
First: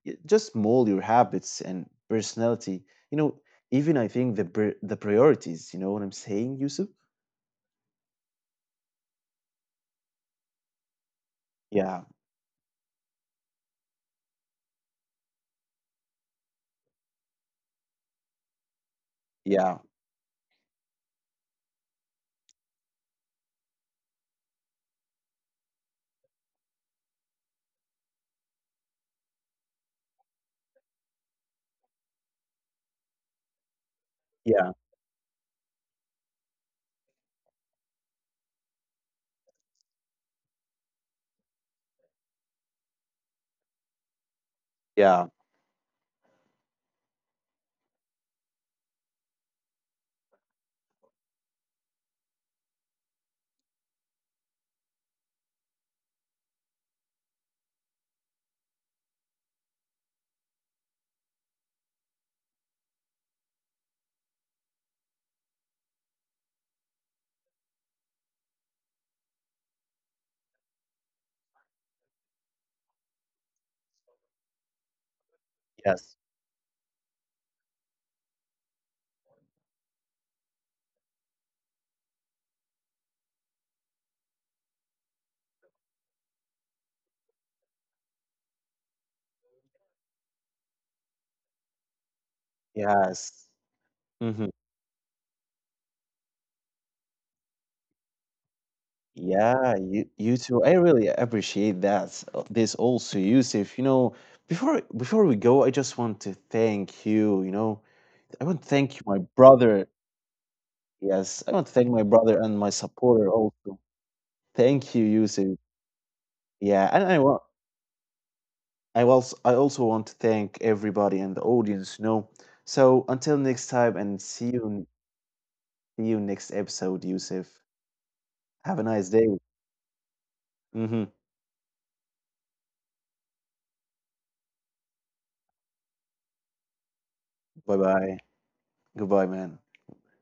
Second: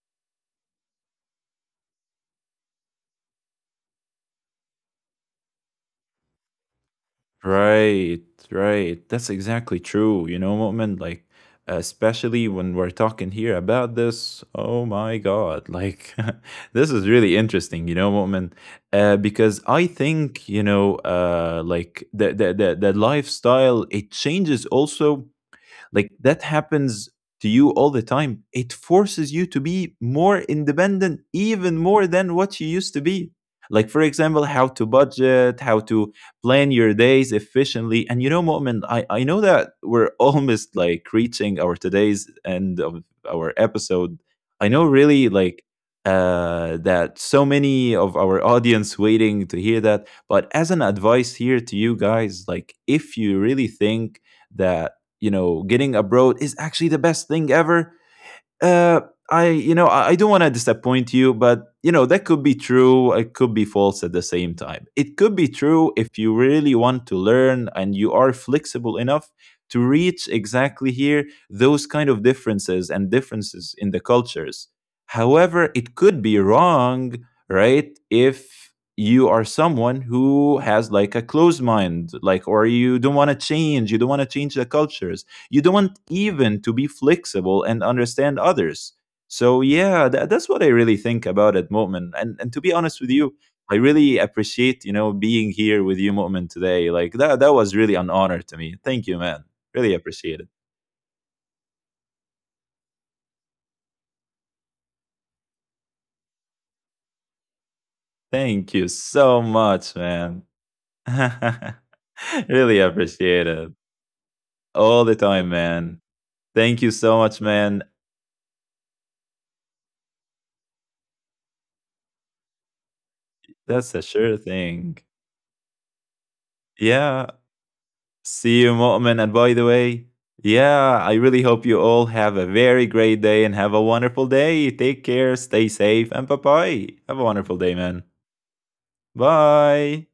Speaker 1: just mold your habits and personality. You know, even I think the the priorities. You know what I'm saying, Yusuf?
Speaker 2: Right, right. That's exactly true. You know, Mu'min, like,
Speaker 1: Yeah,
Speaker 2: especially when we're talking here about this, oh my God, like, this is really interesting, you know, Mu'min, because
Speaker 1: yeah,
Speaker 2: I think, like the lifestyle, it changes also. Like that happens to you all the time. It forces you to be more independent, even more than what you used to be. Like, for example, how
Speaker 1: yeah,
Speaker 2: to budget, how to plan your days efficiently. And you know, Moment, I know that we're almost like reaching our today's end of our episode. I know
Speaker 1: yeah.
Speaker 2: really like that so many of our audience waiting to hear that. But as an advice here to you guys, like if you really think that you know getting abroad is actually the best thing ever, uh I don't want to disappoint you, but you know that could be true, it could be false at the same time. It could be true if you really want to learn and you are flexible enough to reach exactly here those kind of differences and differences in the cultures. However, it
Speaker 1: Yes,
Speaker 2: could be wrong, right, if you are someone who has like a closed mind, like, or you don't want to change, you don't want to change the cultures, you don't want even to be flexible and understand others. So yeah, that's what I really think about at moment, and to be honest with you,
Speaker 1: yes.
Speaker 2: I really
Speaker 1: Hmm.
Speaker 2: appreciate, you know, being here with you moment today. Like that that was really an honor to me. Thank you, man.
Speaker 1: Yeah,
Speaker 2: Really
Speaker 1: you
Speaker 2: appreciate it.
Speaker 1: too. I really appreciate that. This also, Yusuf. You know, before we go, I just want to thank you. You know, I want to
Speaker 2: Thank you
Speaker 1: thank my
Speaker 2: so
Speaker 1: brother.
Speaker 2: much, man.
Speaker 1: Yes, I want to thank my brother and my
Speaker 2: Really
Speaker 1: supporter
Speaker 2: appreciate it
Speaker 1: also. Thank
Speaker 2: all
Speaker 1: you,
Speaker 2: the time,
Speaker 1: Yusuf.
Speaker 2: man. Thank you
Speaker 1: Yeah, and
Speaker 2: so
Speaker 1: I
Speaker 2: much,
Speaker 1: want
Speaker 2: man.
Speaker 1: I also want to thank everybody in the audience. You know, so until next
Speaker 2: That's
Speaker 1: time,
Speaker 2: a
Speaker 1: and
Speaker 2: sure thing.
Speaker 1: see you next episode,
Speaker 2: Yeah.
Speaker 1: Yusuf.
Speaker 2: See you,
Speaker 1: Have a nice
Speaker 2: Mu'min.
Speaker 1: day.
Speaker 2: And by the way, yeah,
Speaker 1: Hmm.
Speaker 2: I really hope you all have a very great day and have a wonderful day. Take care, stay safe, and bye bye. Have a wonderful day,
Speaker 1: Bye
Speaker 2: man.
Speaker 1: bye. Goodbye, man.
Speaker 2: Bye.